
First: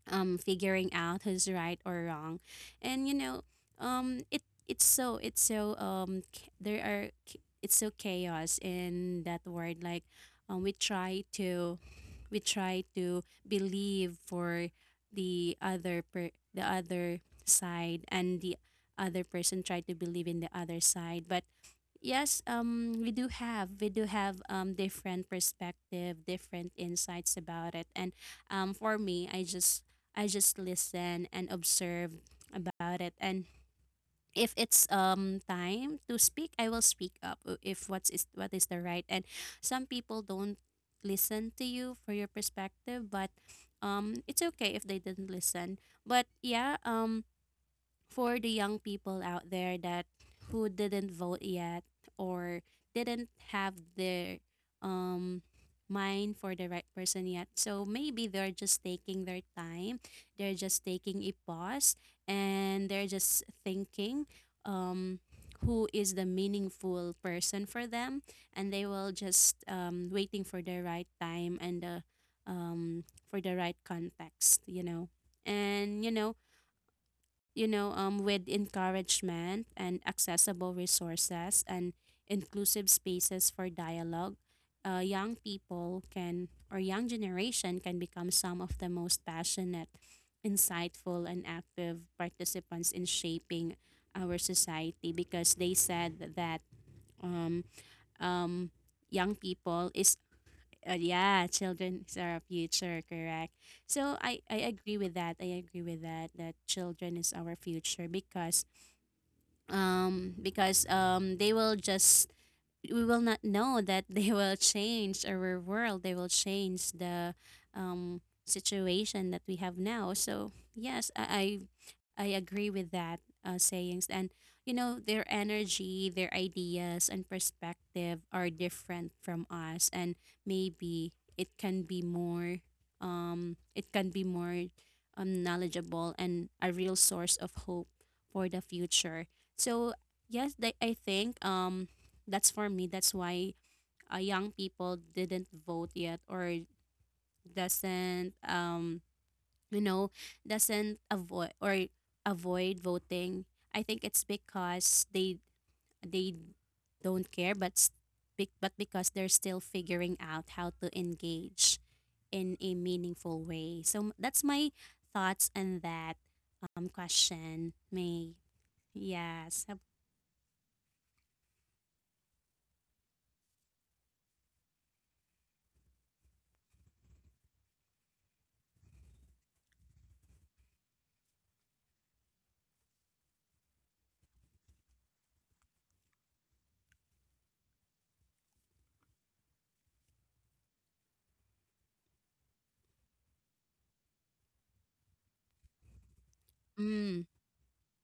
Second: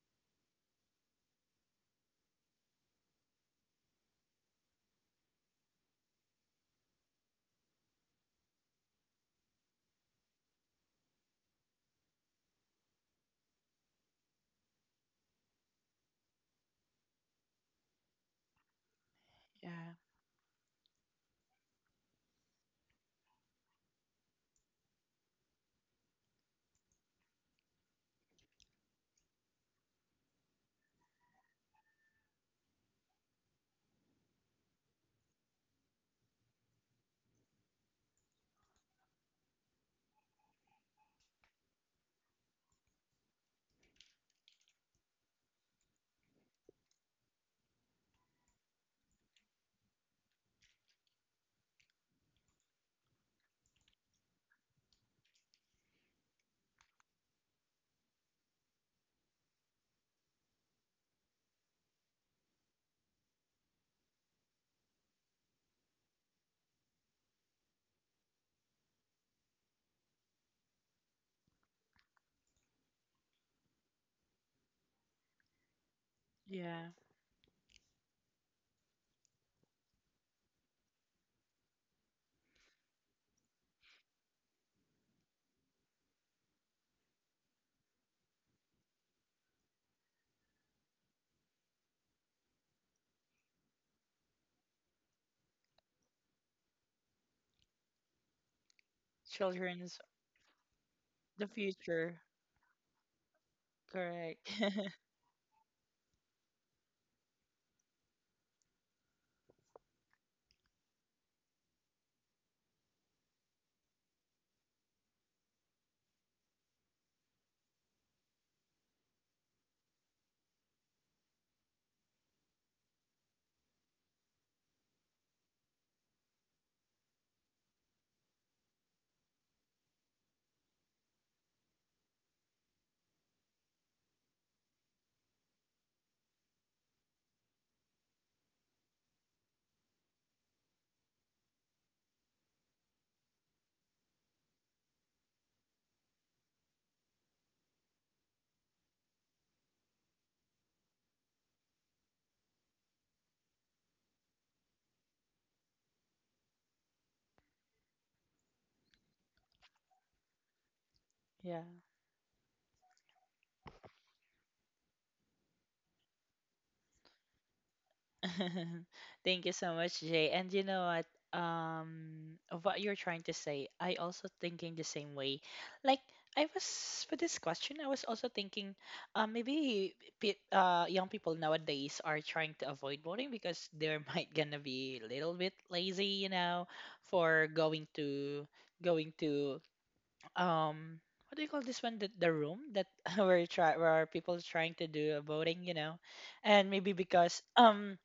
[SPEAKER 2] figuring out who's right or wrong. And you know um it it's so it's so chaos in that word. Um we try to we try to believe for the other side, and the other person try
[SPEAKER 1] Yeah,
[SPEAKER 2] to believe in the other side, but yes, we do have different perspective, different insights about it. And for me, I just listen and observe about it, and if it's time to speak, I will speak up if what is the right. And some people don't listen to you for your perspective, but it's okay if they didn't listen. But yeah, for the young people out there that who didn't vote yet, or didn't have their um mind for the right person yet. So maybe they're just taking their time. They're just taking a pause, and they're just thinking um who is the meaningful person for them, and they will just waiting for the right time and the um for the right context, you know. And you know,
[SPEAKER 1] yeah.
[SPEAKER 2] with encouragement and accessible resources and inclusive spaces for dialogue, young people can, or young generation can become some of the most passionate, insightful, and active participants in shaping our society, because they said that um, um, young people
[SPEAKER 1] Children's
[SPEAKER 2] is,
[SPEAKER 1] the
[SPEAKER 2] yeah, children
[SPEAKER 1] future.
[SPEAKER 2] is our future, correct. So I,
[SPEAKER 1] Correct.
[SPEAKER 2] I agree with that. I agree with that that children is our future, because they will just, we will not know that they will change our world. They will change the situation that we have now. So yes, I agree with that sayings. And you know, their energy, their ideas, and perspective are different from us, and maybe it can be more. It can be more knowledgeable and a real source of hope for the future. So yes, I think that's for me. That's why young people didn't vote yet, or doesn't you know doesn't avoid voting. I think it's because they don't care, but but because they're still figuring out how to
[SPEAKER 1] Yeah.
[SPEAKER 2] engage in a meaningful way. So that's my thoughts on that question, May.
[SPEAKER 1] Thank you so
[SPEAKER 2] Yes.
[SPEAKER 1] much, Jay. And you know what? Of what you're trying to say, I also thinking the same way. Like I was for this question, I was also thinking, maybe young people nowadays are trying to avoid voting because they might gonna be a little bit lazy, you know, for going to, going to, um, what do you call this one? The room that where try, where people trying to do a voting, you know. And maybe
[SPEAKER 2] Mm.
[SPEAKER 1] because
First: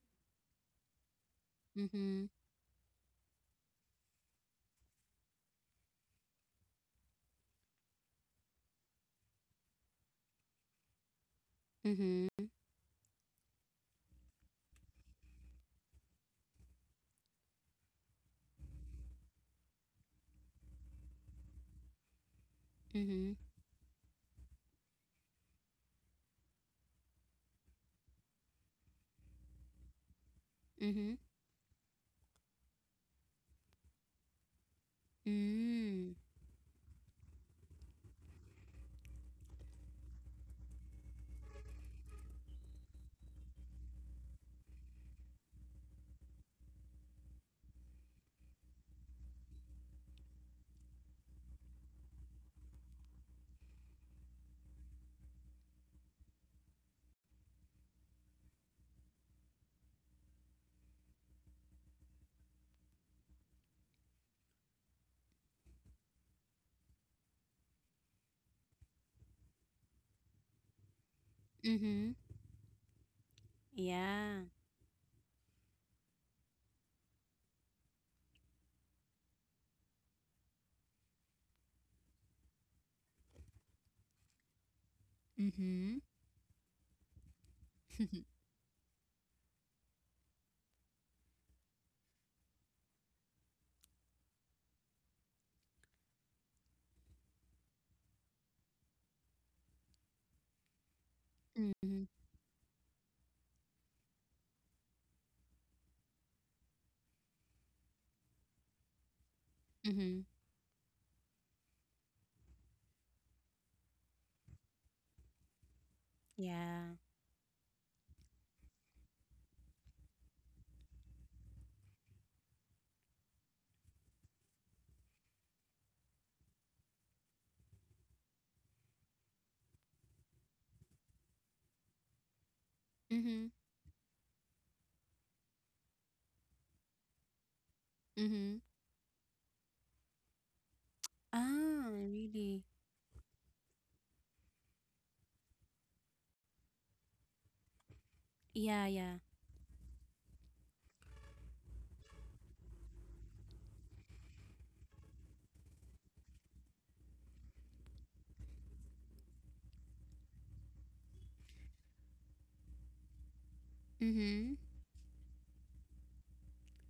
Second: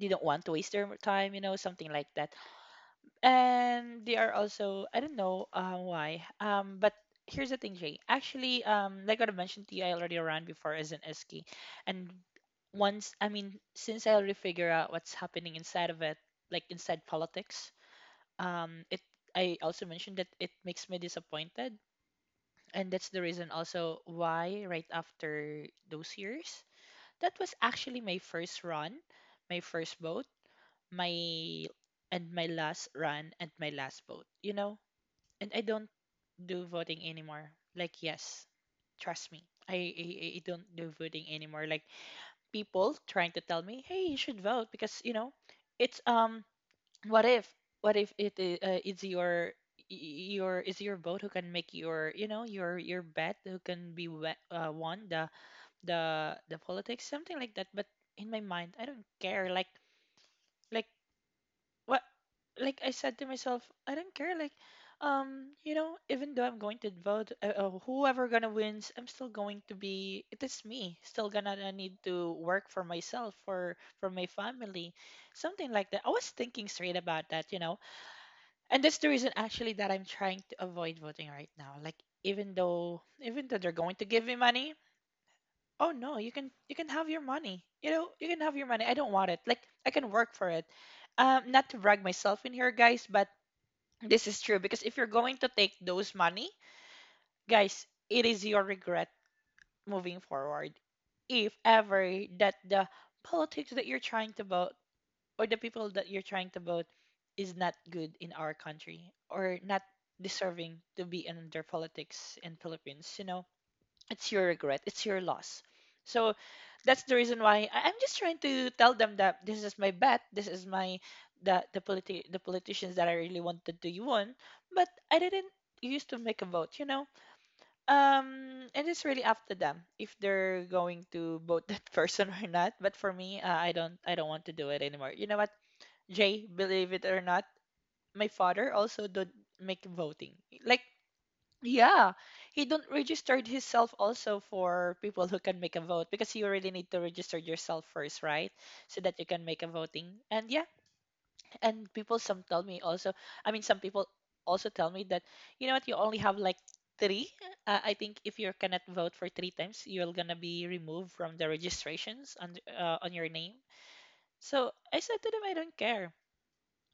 [SPEAKER 1] they don't want to waste their time, you know, something like
[SPEAKER 2] Mhm.
[SPEAKER 1] that. And they are also, I don't know why, but here's the thing, Jay. Actually, like what I mentioned to you, I already ran before as an SK. And
[SPEAKER 2] Mhm.
[SPEAKER 1] once, I mean, since I already figure out what's happening inside of it, like inside politics, it, I also mentioned that it makes me disappointed, and that's the
[SPEAKER 2] Mhm.
[SPEAKER 1] reason also why right after those years, that was actually my first run, my first vote,
[SPEAKER 2] Mhm.
[SPEAKER 1] my, and my last run and my last vote, you know? And I don't
[SPEAKER 2] Mm.
[SPEAKER 1] do voting anymore. Like yes, trust me. I don't do voting anymore. Like people trying to tell me, "Hey, you should vote because, you know, it's what if, what if it's your y- your, is your vote who can make your, you know, your bet who can be won the, the politics, something like that. But in my mind I don't care, like what, like I said to myself, I don't care. Like, you know, even though I'm going to vote, whoever gonna wins, I'm still going to be. It is me. Still gonna need
[SPEAKER 2] Mhm.
[SPEAKER 1] to work for myself, for my
[SPEAKER 2] Yeah.
[SPEAKER 1] family, something like that. I was thinking straight about that, you know, and that's the reason actually that I'm trying to avoid voting right now. Like, even though they're going to give me money, oh
[SPEAKER 2] Mhm.
[SPEAKER 1] no, you can, you can have your money. You know, you can have your money. I don't want it. Like I can work for it. Not to brag myself in here, guys, but this is true, because if you're going to take those money, guys, it is your regret moving forward. If
[SPEAKER 2] Mhm.
[SPEAKER 1] ever that the politics that you're trying to vote or the people that you're trying to vote is not good in our country or not
[SPEAKER 2] Mhm.
[SPEAKER 1] deserving to be under politics in Philippines. It's your regret, it's your loss, so
[SPEAKER 2] Yeah.
[SPEAKER 1] that's the reason why I'm just trying to tell them that this is my bet. This is my the the politi- the politicians that I really wanted to win, but I didn't used to make a vote. And it's really up to them if they're going to vote that person or not. But for me,
[SPEAKER 2] Mhm.
[SPEAKER 1] I don't want to do it anymore. You know what, Jay, believe it or not, my
[SPEAKER 2] Mhm.
[SPEAKER 1] father also don't make voting. Like,
[SPEAKER 2] Ah,
[SPEAKER 1] yeah, he
[SPEAKER 2] really?
[SPEAKER 1] don't registered himself also for people who can make a vote because you really need to register yourself first, right?
[SPEAKER 2] Yeah,
[SPEAKER 1] So that
[SPEAKER 2] yeah.
[SPEAKER 1] you can make a voting. And yeah, and people some tell me also, I mean, some people also tell me that, you know what, you only have like three. I think if you cannot vote for three times, you're gonna be removed from the registrations on your name.
[SPEAKER 2] Mhm.
[SPEAKER 1] So I said to them, I don't care.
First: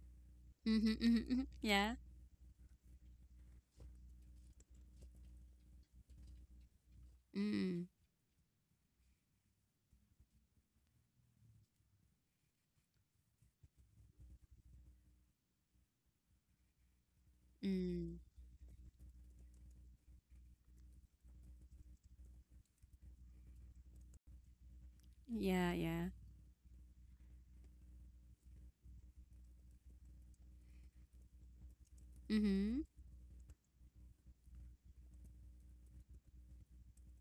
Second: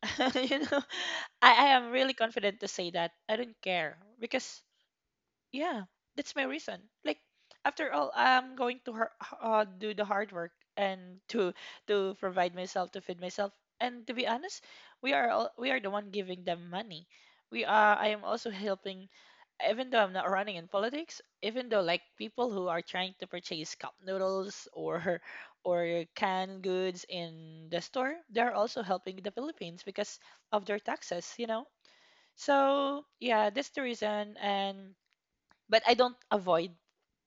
[SPEAKER 1] you know,
[SPEAKER 2] Mhm. Mhm. Mhm.
[SPEAKER 1] I, I am
[SPEAKER 2] Yeah.
[SPEAKER 1] really confident to say that I don't care because, yeah, that's my reason. Like, after
[SPEAKER 2] Mm.
[SPEAKER 1] all, I'm going to do the hard work and to provide myself to feed myself. And to be honest, we are all, we are the one giving them money. We are. I am
[SPEAKER 2] Mm.
[SPEAKER 1] also helping, even though I'm not running in politics. Even though like people who are trying to purchase cup noodles or
[SPEAKER 2] Yeah,
[SPEAKER 1] or
[SPEAKER 2] yeah.
[SPEAKER 1] canned goods in the store, they're also helping the Philippines because of their taxes. You know.
[SPEAKER 2] Mhm.
[SPEAKER 1] So yeah, that's the reason, and but I don't avoid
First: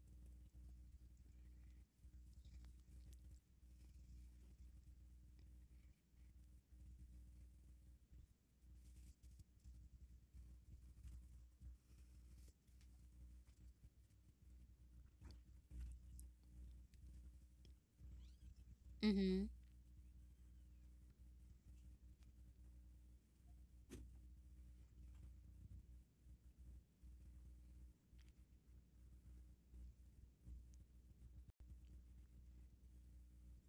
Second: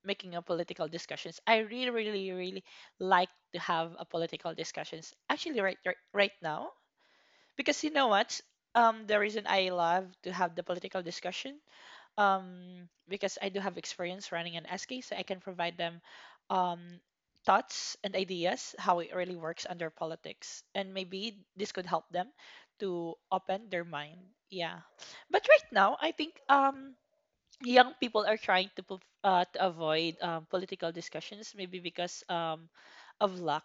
[SPEAKER 1] making a political discussions. I really, really, really like to have a political discussions. Actually, right now, because you know what? The reason I love to have the political discussion, because I do have experience running an SK, so I can provide them, um, thoughts and ideas how it really
[SPEAKER 2] Mhm.
[SPEAKER 1] works under politics, and maybe this could help them to open their mind. Yeah, but right now I think young people are trying to avoid political discussions, maybe because of lack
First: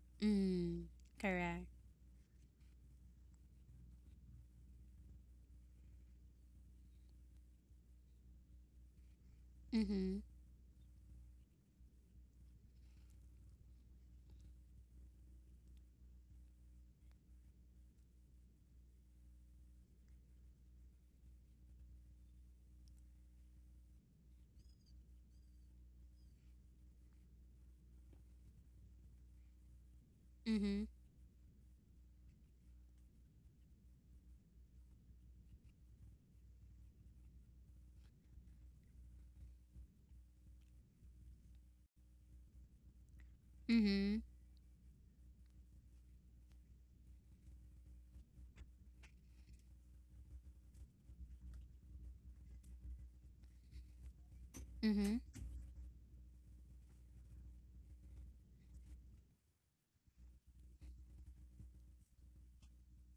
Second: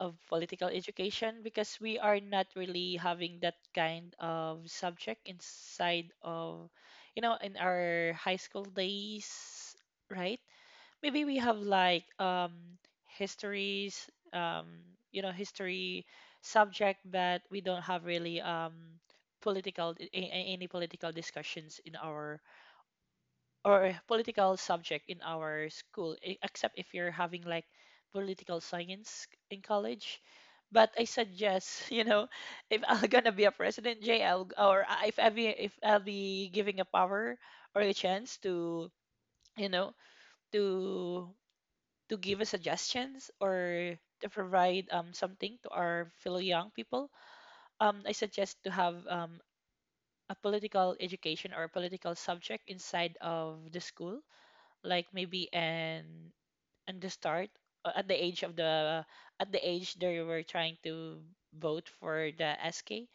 [SPEAKER 1] of political
[SPEAKER 2] Mm.
[SPEAKER 1] education,
[SPEAKER 2] Correct.
[SPEAKER 1] because we are not really having that kind of subject inside of in our high school days,
[SPEAKER 2] Mhm.
[SPEAKER 1] right? Maybe we have like histories, history subject, but we don't have really any political discussions in our, or political subject in our school, except if you're having like political science in college.
[SPEAKER 2] Mhm.
[SPEAKER 1] But I suggest, if I'm gonna be a president, Jay, I'll, or I- if I be, if I'll be giving a power or a chance you know, to to give us suggestions or
[SPEAKER 2] Mhm.
[SPEAKER 1] to provide something to our fellow young people. I suggest to have a political education or a political subject inside of the school, like
[SPEAKER 2] Mhm.
[SPEAKER 1] maybe, and the start uh, at the age of the at the age they were trying to vote for the SK,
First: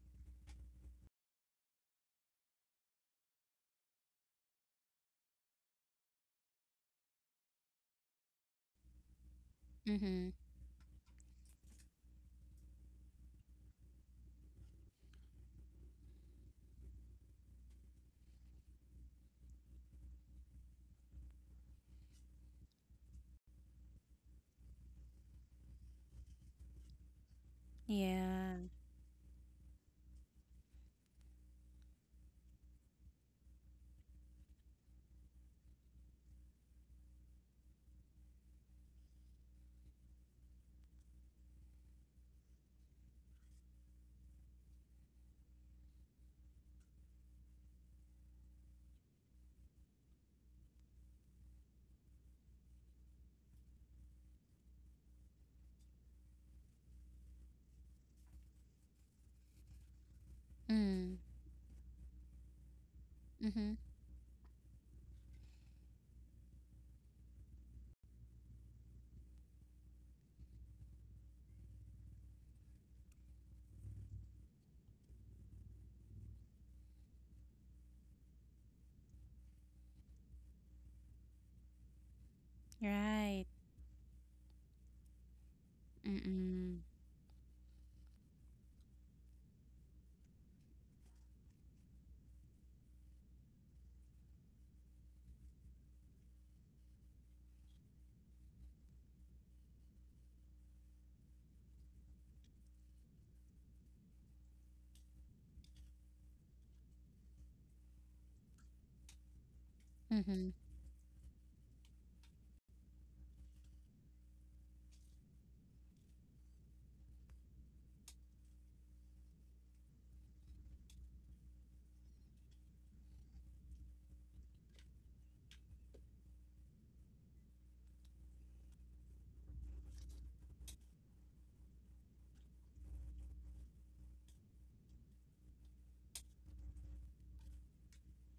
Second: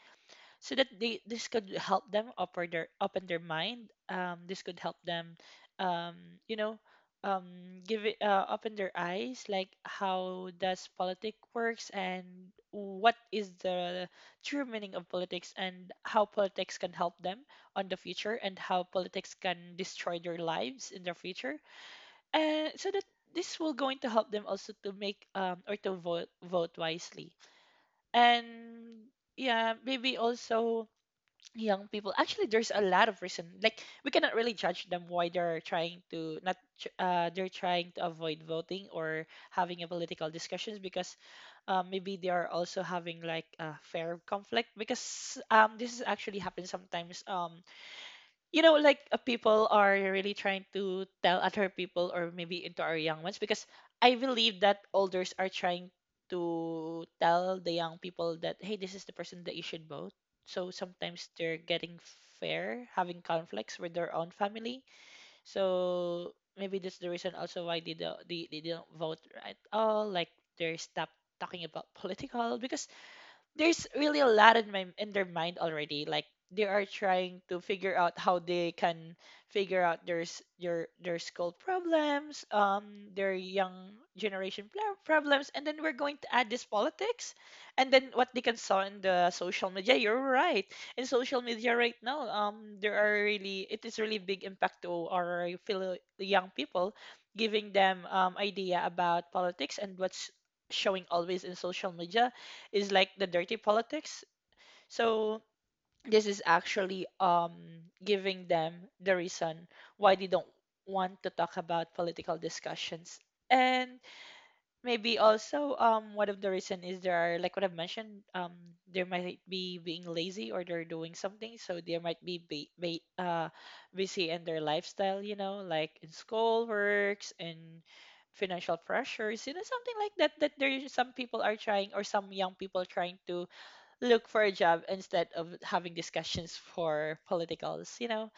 [SPEAKER 1] so that they this could help them open their mind. This could help them, um you know give it, open their eyes, like
[SPEAKER 2] Mhm.
[SPEAKER 1] how does politic works, and what is the true meaning of politics, and how politics can help them on the future, and how politics can destroy their lives in the future, and so that this will going to help them also to make or to vote wisely.
[SPEAKER 2] Yeah.
[SPEAKER 1] And yeah, maybe also young people, actually there's a lot of reason, like we cannot really judge them why they're trying to not tr- they're trying to avoid voting or having a political discussions, because maybe they are also having like a fair conflict because this is actually happens sometimes. You know, like, people are really trying to tell other people, or maybe into our young ones, because I believe that elders are trying to tell the young people that, hey, this is the person that you should vote. So
[SPEAKER 2] Mm.
[SPEAKER 1] sometimes they're getting fair, having
[SPEAKER 2] Mhm.
[SPEAKER 1] conflicts with their own family. So maybe that's the reason also why they don't vote at all. Like, they stop talking about political because there's really a lot in my in their mind already. Like, they are trying to figure out how they can figure out their skull problems, their
[SPEAKER 2] Right.
[SPEAKER 1] young generation problems, and then we're going to add this
[SPEAKER 2] Mm.
[SPEAKER 1] politics, and then what they can saw in the social media. You're right. In social media right now, there are really it is really big impact to our fellow young people, giving them idea about politics, and what's showing always in social media is like the dirty politics. So this is actually giving them the reason why they don't
[SPEAKER 2] Mhm.
[SPEAKER 1] want to talk about political discussions. And maybe also one of the reason is, there are like what I've mentioned, there might be being lazy, or they're doing something, so they might be busy in their lifestyle, like in school works and financial pressures, something like that there some people are trying, or some young people trying to look for a job instead of having discussions for politicals.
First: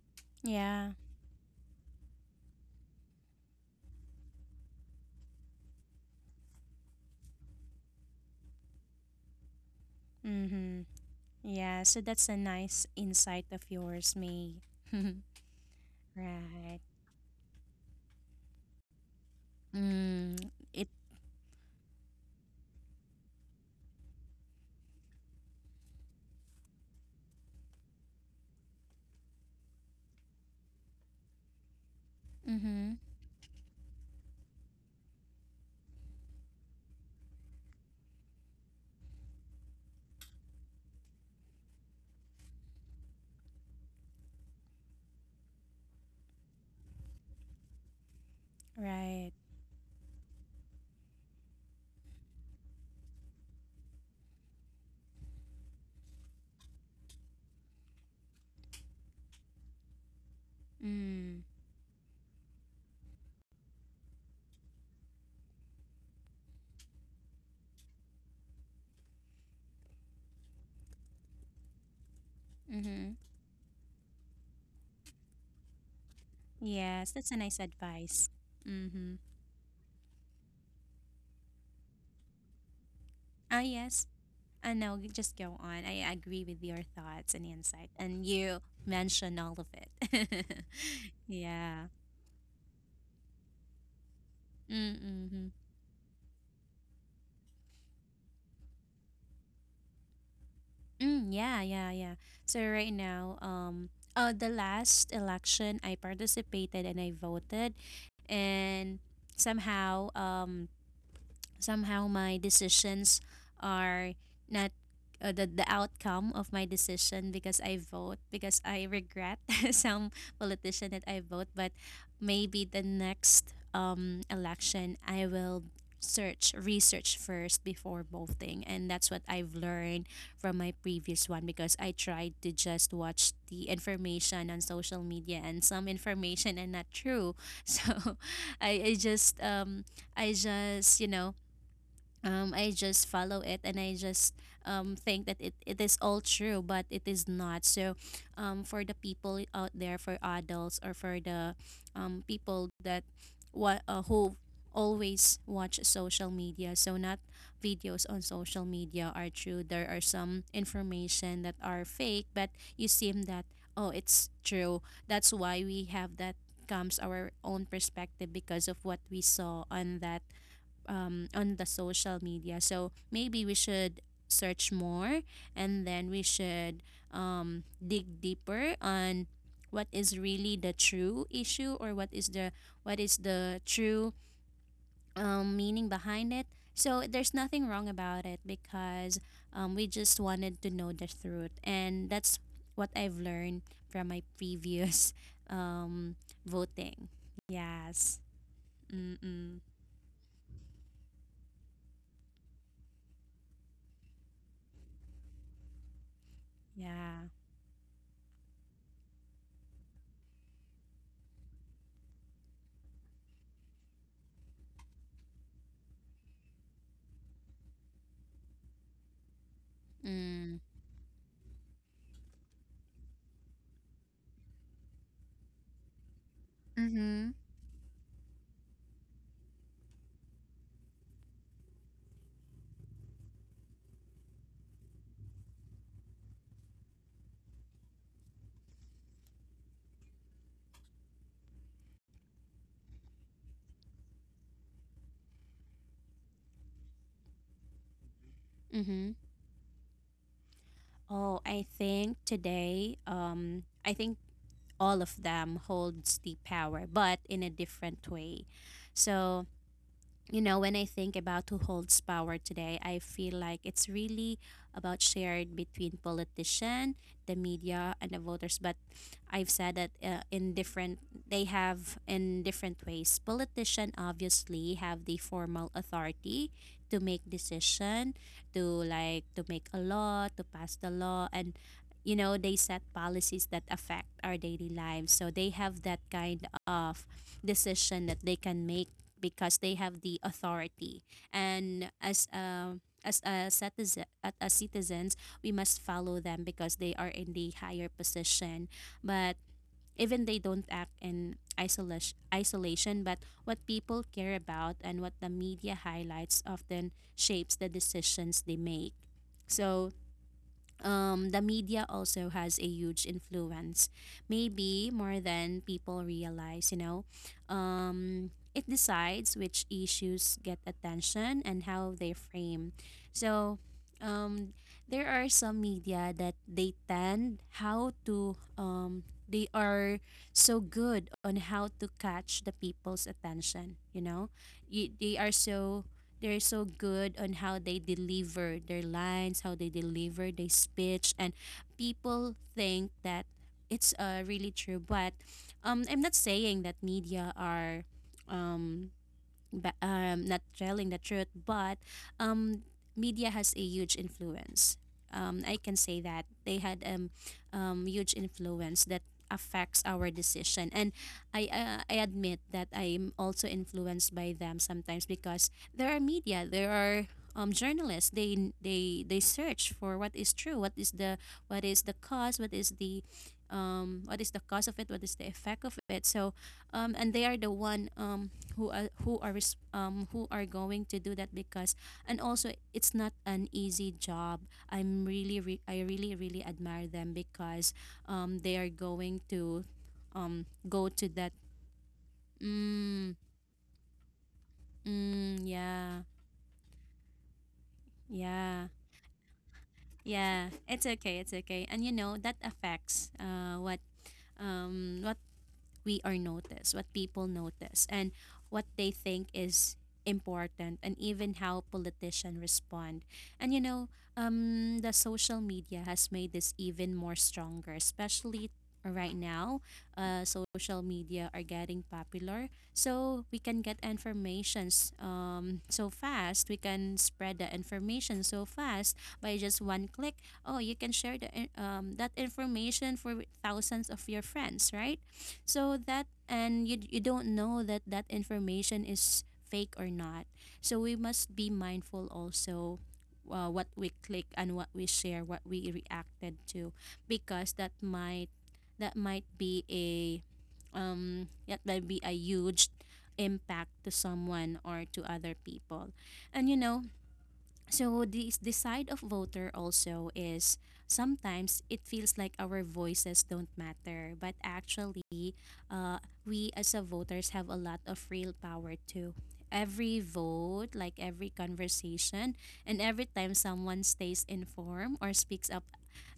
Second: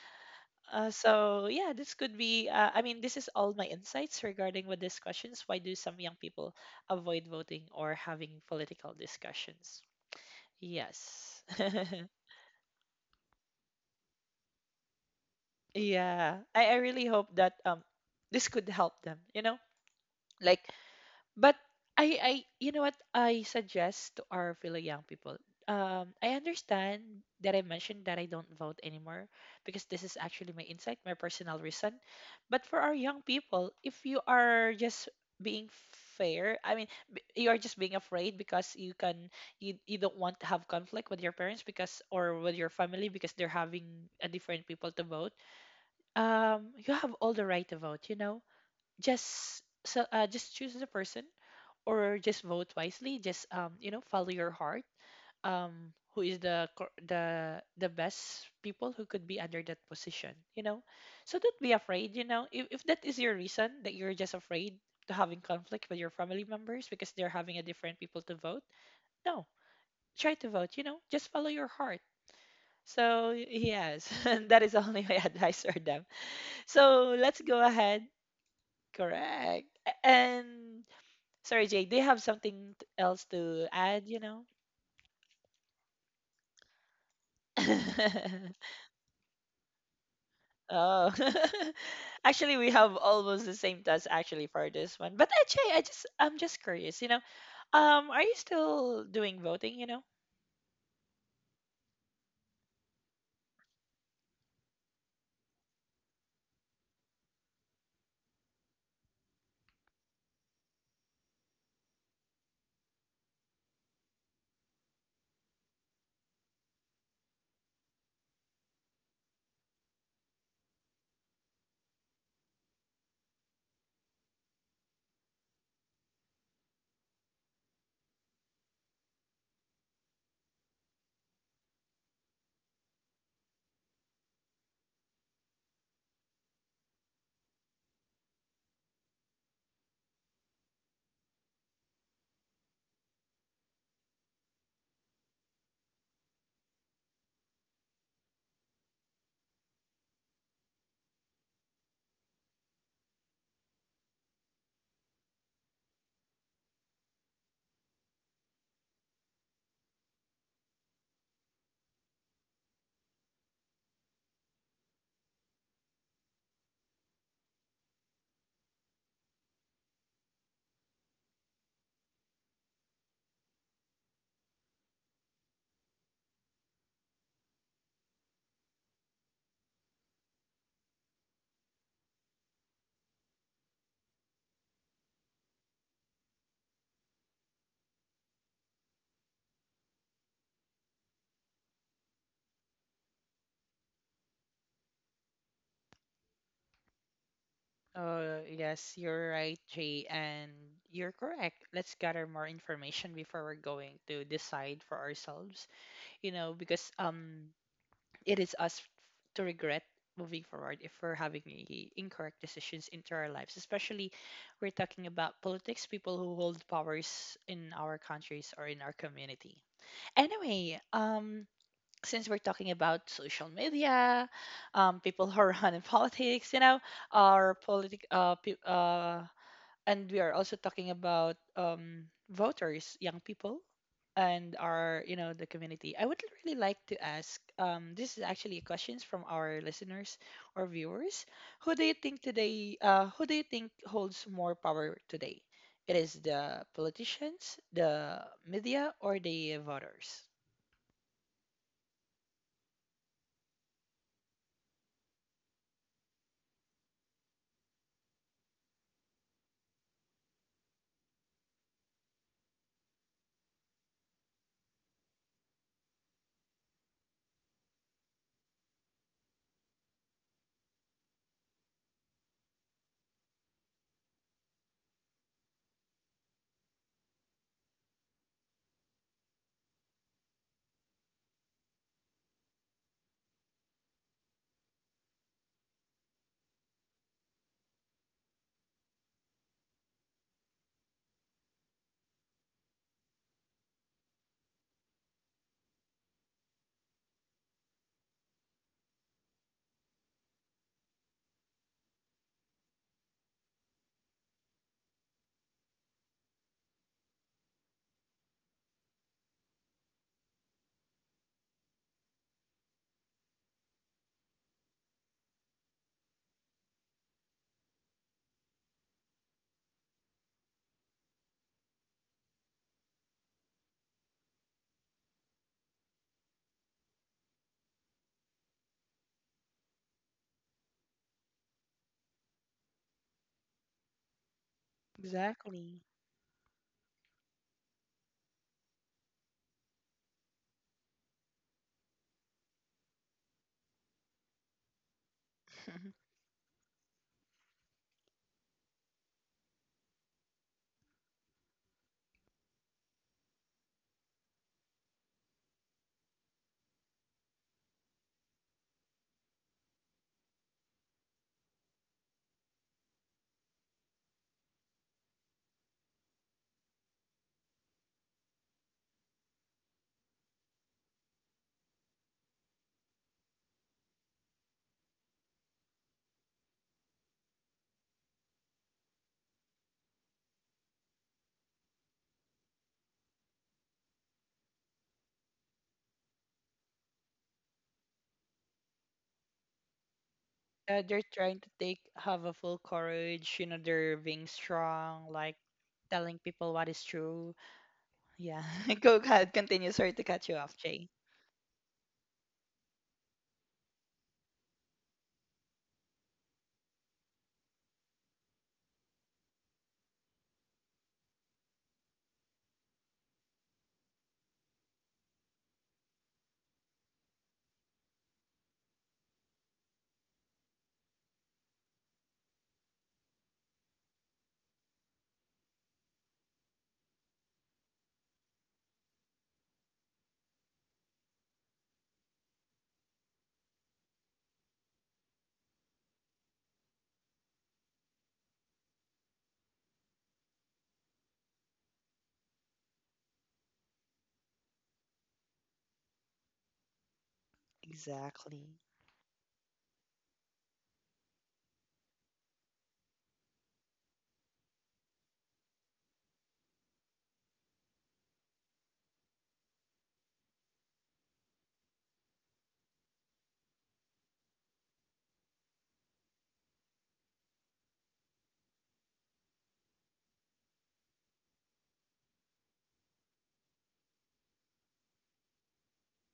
[SPEAKER 1] uh,
[SPEAKER 2] Yeah.
[SPEAKER 1] so yeah, this could be I mean, this is all my insights regarding with these questions, why do some young people avoid voting or having political discussions.
[SPEAKER 2] Mm-hmm.
[SPEAKER 1] Yes.
[SPEAKER 2] Yeah, so that's a nice insight of yours, May.
[SPEAKER 1] Yeah, I
[SPEAKER 2] Right.
[SPEAKER 1] really hope that this could help them,
[SPEAKER 2] Mm,
[SPEAKER 1] like.
[SPEAKER 2] it.
[SPEAKER 1] But I, you know what? I suggest to our fellow young people. I understand that I mentioned that I don't vote anymore, because this is actually my insight, my personal reason. But for our
[SPEAKER 2] Mm-hmm.
[SPEAKER 1] young people, if you are just being fair, I mean, you are just being afraid because you don't want to have conflict with your parents because or with your family, because they're having a different people to vote. You have all the right to vote. You know,
[SPEAKER 2] Right.
[SPEAKER 1] just choose the person, or just vote wisely, just follow your heart, who is the the best people who could be under that position. So
[SPEAKER 2] Mm,
[SPEAKER 1] don't be afraid, if that is your reason, that you're just afraid to having conflict with your family members because they're having a different people to vote. No, try to vote, just follow your heart.
[SPEAKER 2] mm-hmm.
[SPEAKER 1] So, yes. And that is only my advice for them.
[SPEAKER 2] Yes,
[SPEAKER 1] So
[SPEAKER 2] that's a
[SPEAKER 1] let's go
[SPEAKER 2] nice
[SPEAKER 1] ahead,
[SPEAKER 2] advice. Mm-hmm.
[SPEAKER 1] correct, and sorry, Jay, do you have something else
[SPEAKER 2] Ah,
[SPEAKER 1] to add
[SPEAKER 2] yes.
[SPEAKER 1] you know
[SPEAKER 2] Ah, no, just go on. I agree with your thoughts and insight, and you mention all of it.
[SPEAKER 1] Oh.
[SPEAKER 2] Yeah.
[SPEAKER 1] Actually, we have almost the same task actually for
[SPEAKER 2] Mm,
[SPEAKER 1] this one. But
[SPEAKER 2] mm-hmm.
[SPEAKER 1] actually, I'm just curious. Are you still doing voting, you know?
[SPEAKER 2] Mm, yeah, yeah, yeah. So right now, the last election I participated and I voted, and somehow, somehow my decisions are not the outcome of my decision because I vote, because I regret some politician that I vote. But maybe the next election I will search research first before voting, and that's what I've learned from my previous one, because I tried to just watch the information on social media, and some information and not true. So I just I just you know I just follow it, and I just think that it is all true, but it is not. So, for the people out there, for adults, or for the people that what who always watch social media, so not videos on social media are true. There are some information that are fake, but you seem that, oh, it's true. That's why we have that comes our own perspective because of what we saw on that, on the social media. So maybe we should search more, and then we should dig deeper on what is really the true issue, or what is the, what is the true meaning behind it. So there's nothing wrong about it, because we just wanted to know the truth, and that's what I've learned from my previous um, voting. Yes.
[SPEAKER 1] Oh, yes, you're right,
[SPEAKER 2] Mm-mm.
[SPEAKER 1] Jay, and you're correct. Let's gather more information before we're going to decide for ourselves, because
[SPEAKER 2] Yeah.
[SPEAKER 1] it is us to regret moving forward if we're having incorrect decisions into our lives, especially we're talking about politics, people who hold powers in our countries or in our community.
[SPEAKER 2] Mm.
[SPEAKER 1] Anyway, since we're talking about social media, people who run in politics
[SPEAKER 2] Mm-hmm.
[SPEAKER 1] or politic uh, pe- uh and we are also talking about voters, young people, and our you know the community. I would really like to ask. This is actually questions from our listeners or viewers. Who do you think today? Who do you think holds more power today? It is the politicians, the media,
[SPEAKER 2] Mm-hmm.
[SPEAKER 1] or the voters.
[SPEAKER 2] Oh, I think today, I think all of them holds the power, but in a different way. So you know, when I think about who holds power today, I feel like it's really about shared between politician, the media, and the voters. But I've said that in different, they have in different ways. Politician obviously have the formal authority to make decision, to like to make a law, to pass the law, and you know they set policies that affect our daily lives. So they have that kind of decision that they can make because they have the authority. And as a citizen, as citizens, we must follow them because they are in the higher position. But even they don't act in isolation, but what people care about and what the media highlights often shapes the decisions they make. So the media also has a huge influence, maybe more than people realize, you know. It decides which issues get attention and how they frame. So, um, there are some media that they tend how to they are so good on how to catch the people's attention, you know. They are so,
[SPEAKER 1] Exactly.
[SPEAKER 2] they're so good on how they deliver their lines, how they deliver their speech, and people think that it's really true. But I'm not saying that media are um, not telling the truth, but um, media has a huge influence. I can say that they had huge influence that affects our decision, and I admit that I'm also influenced by them sometimes, because there are media, there are journalists. They search for what is true, what is the, what is the cause, what is the cause of it, what is the effect of it. So, and they are the one who are going to do that, because, and also it's not an easy job. I'm I really really admire them, because they are going to go to
[SPEAKER 1] They're
[SPEAKER 2] that.
[SPEAKER 1] trying to take have a full
[SPEAKER 2] Mm.
[SPEAKER 1] courage. They're being strong, like
[SPEAKER 2] Yeah,
[SPEAKER 1] telling people what is true. Yeah.
[SPEAKER 2] yeah.
[SPEAKER 1] Go ahead. Continue. Sorry to cut you
[SPEAKER 2] Yeah,
[SPEAKER 1] off,
[SPEAKER 2] it's
[SPEAKER 1] Jay.
[SPEAKER 2] okay, it's okay. And you know that affects what we are noticed, what people notice, and what they think is important, and even how politicians respond. And you know, the social media has made this even more stronger, especially right now. Social media are getting popular, so we can get informations so fast. We can spread the information so fast by just one click. Oh, you can share the that information for thousands of your friends, right? So that, and you don't know that that information is fake or not. So we must be mindful also what we click and what we share, what we reacted to, because that might,
[SPEAKER 1] Exactly.
[SPEAKER 2] that might be a that might be a huge impact to someone or to other people. And you know, so the side of voter also is sometimes it feels like our voices don't matter, but actually, we as a voters have a lot of real power too. Every vote, like every conversation, and every time someone stays informed or speaks up,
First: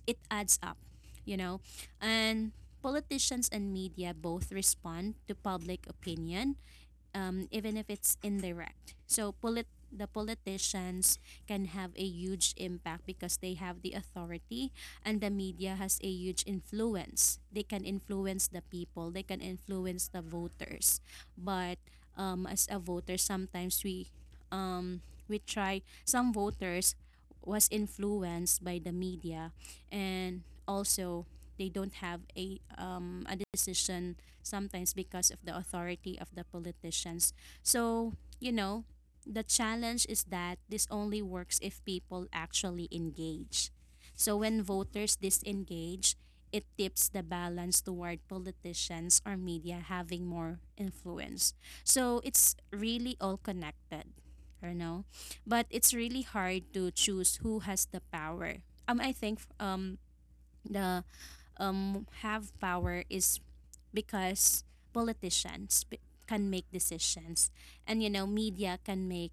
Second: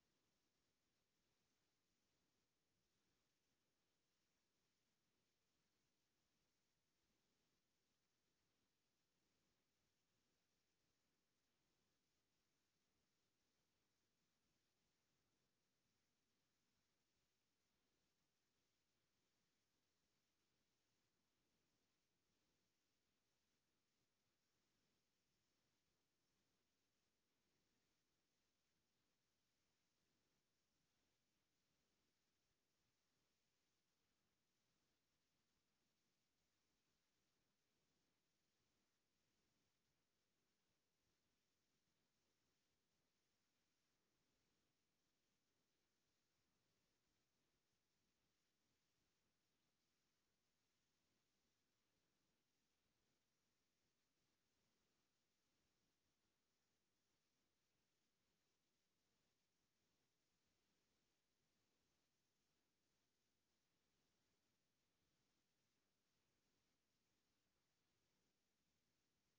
[SPEAKER 2] it adds up, you know, and politicians and media both respond to public opinion, even if it's indirect. So the politicians can have a huge impact because they have the authority, and the media has a huge influence. They can influence the people, they can influence the voters. But as a voter, sometimes we, um, we try, some voters was influenced by the media, and also they don't have a decision sometimes because of the authority of the politicians. So you know, the challenge is that this only works if people actually engage. So when voters disengage, it tips the balance toward politicians or media having more influence. So it's really all connected, you know. But it's really hard to choose who has the power. I think the have power is because politicians can make decisions, and you know, media can make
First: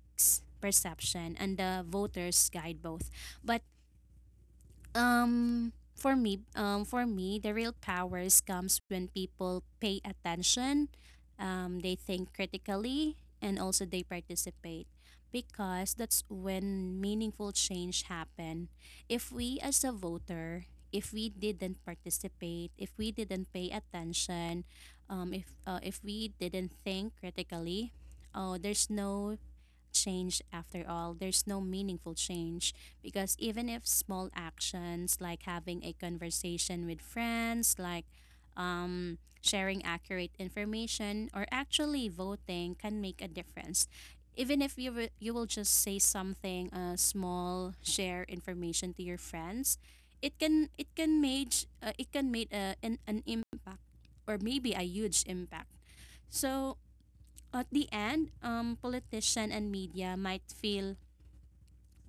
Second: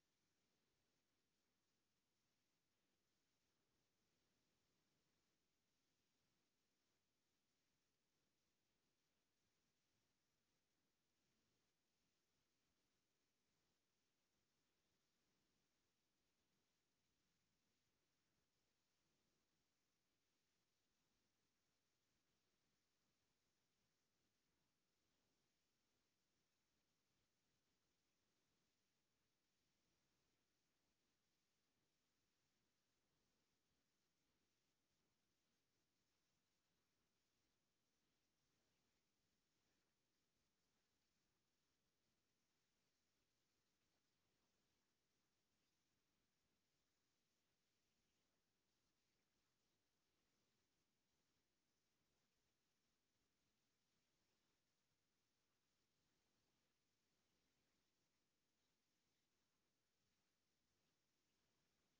[SPEAKER 2] perception, and the voters guide both. But for me, the real powers comes when people pay attention, they think critically, and also they participate, because that's when meaningful change happen. If we as a voter, if we didn't participate, if we didn't pay attention, if we didn't think critically, oh, there's no change after all. There's no meaningful change, because even if small actions like having a conversation with friends, like sharing accurate information, or actually voting can make a difference. Even if you will just say something small, share information to your friends, it can make an impact or maybe a huge impact. So at the end, politician and media might feel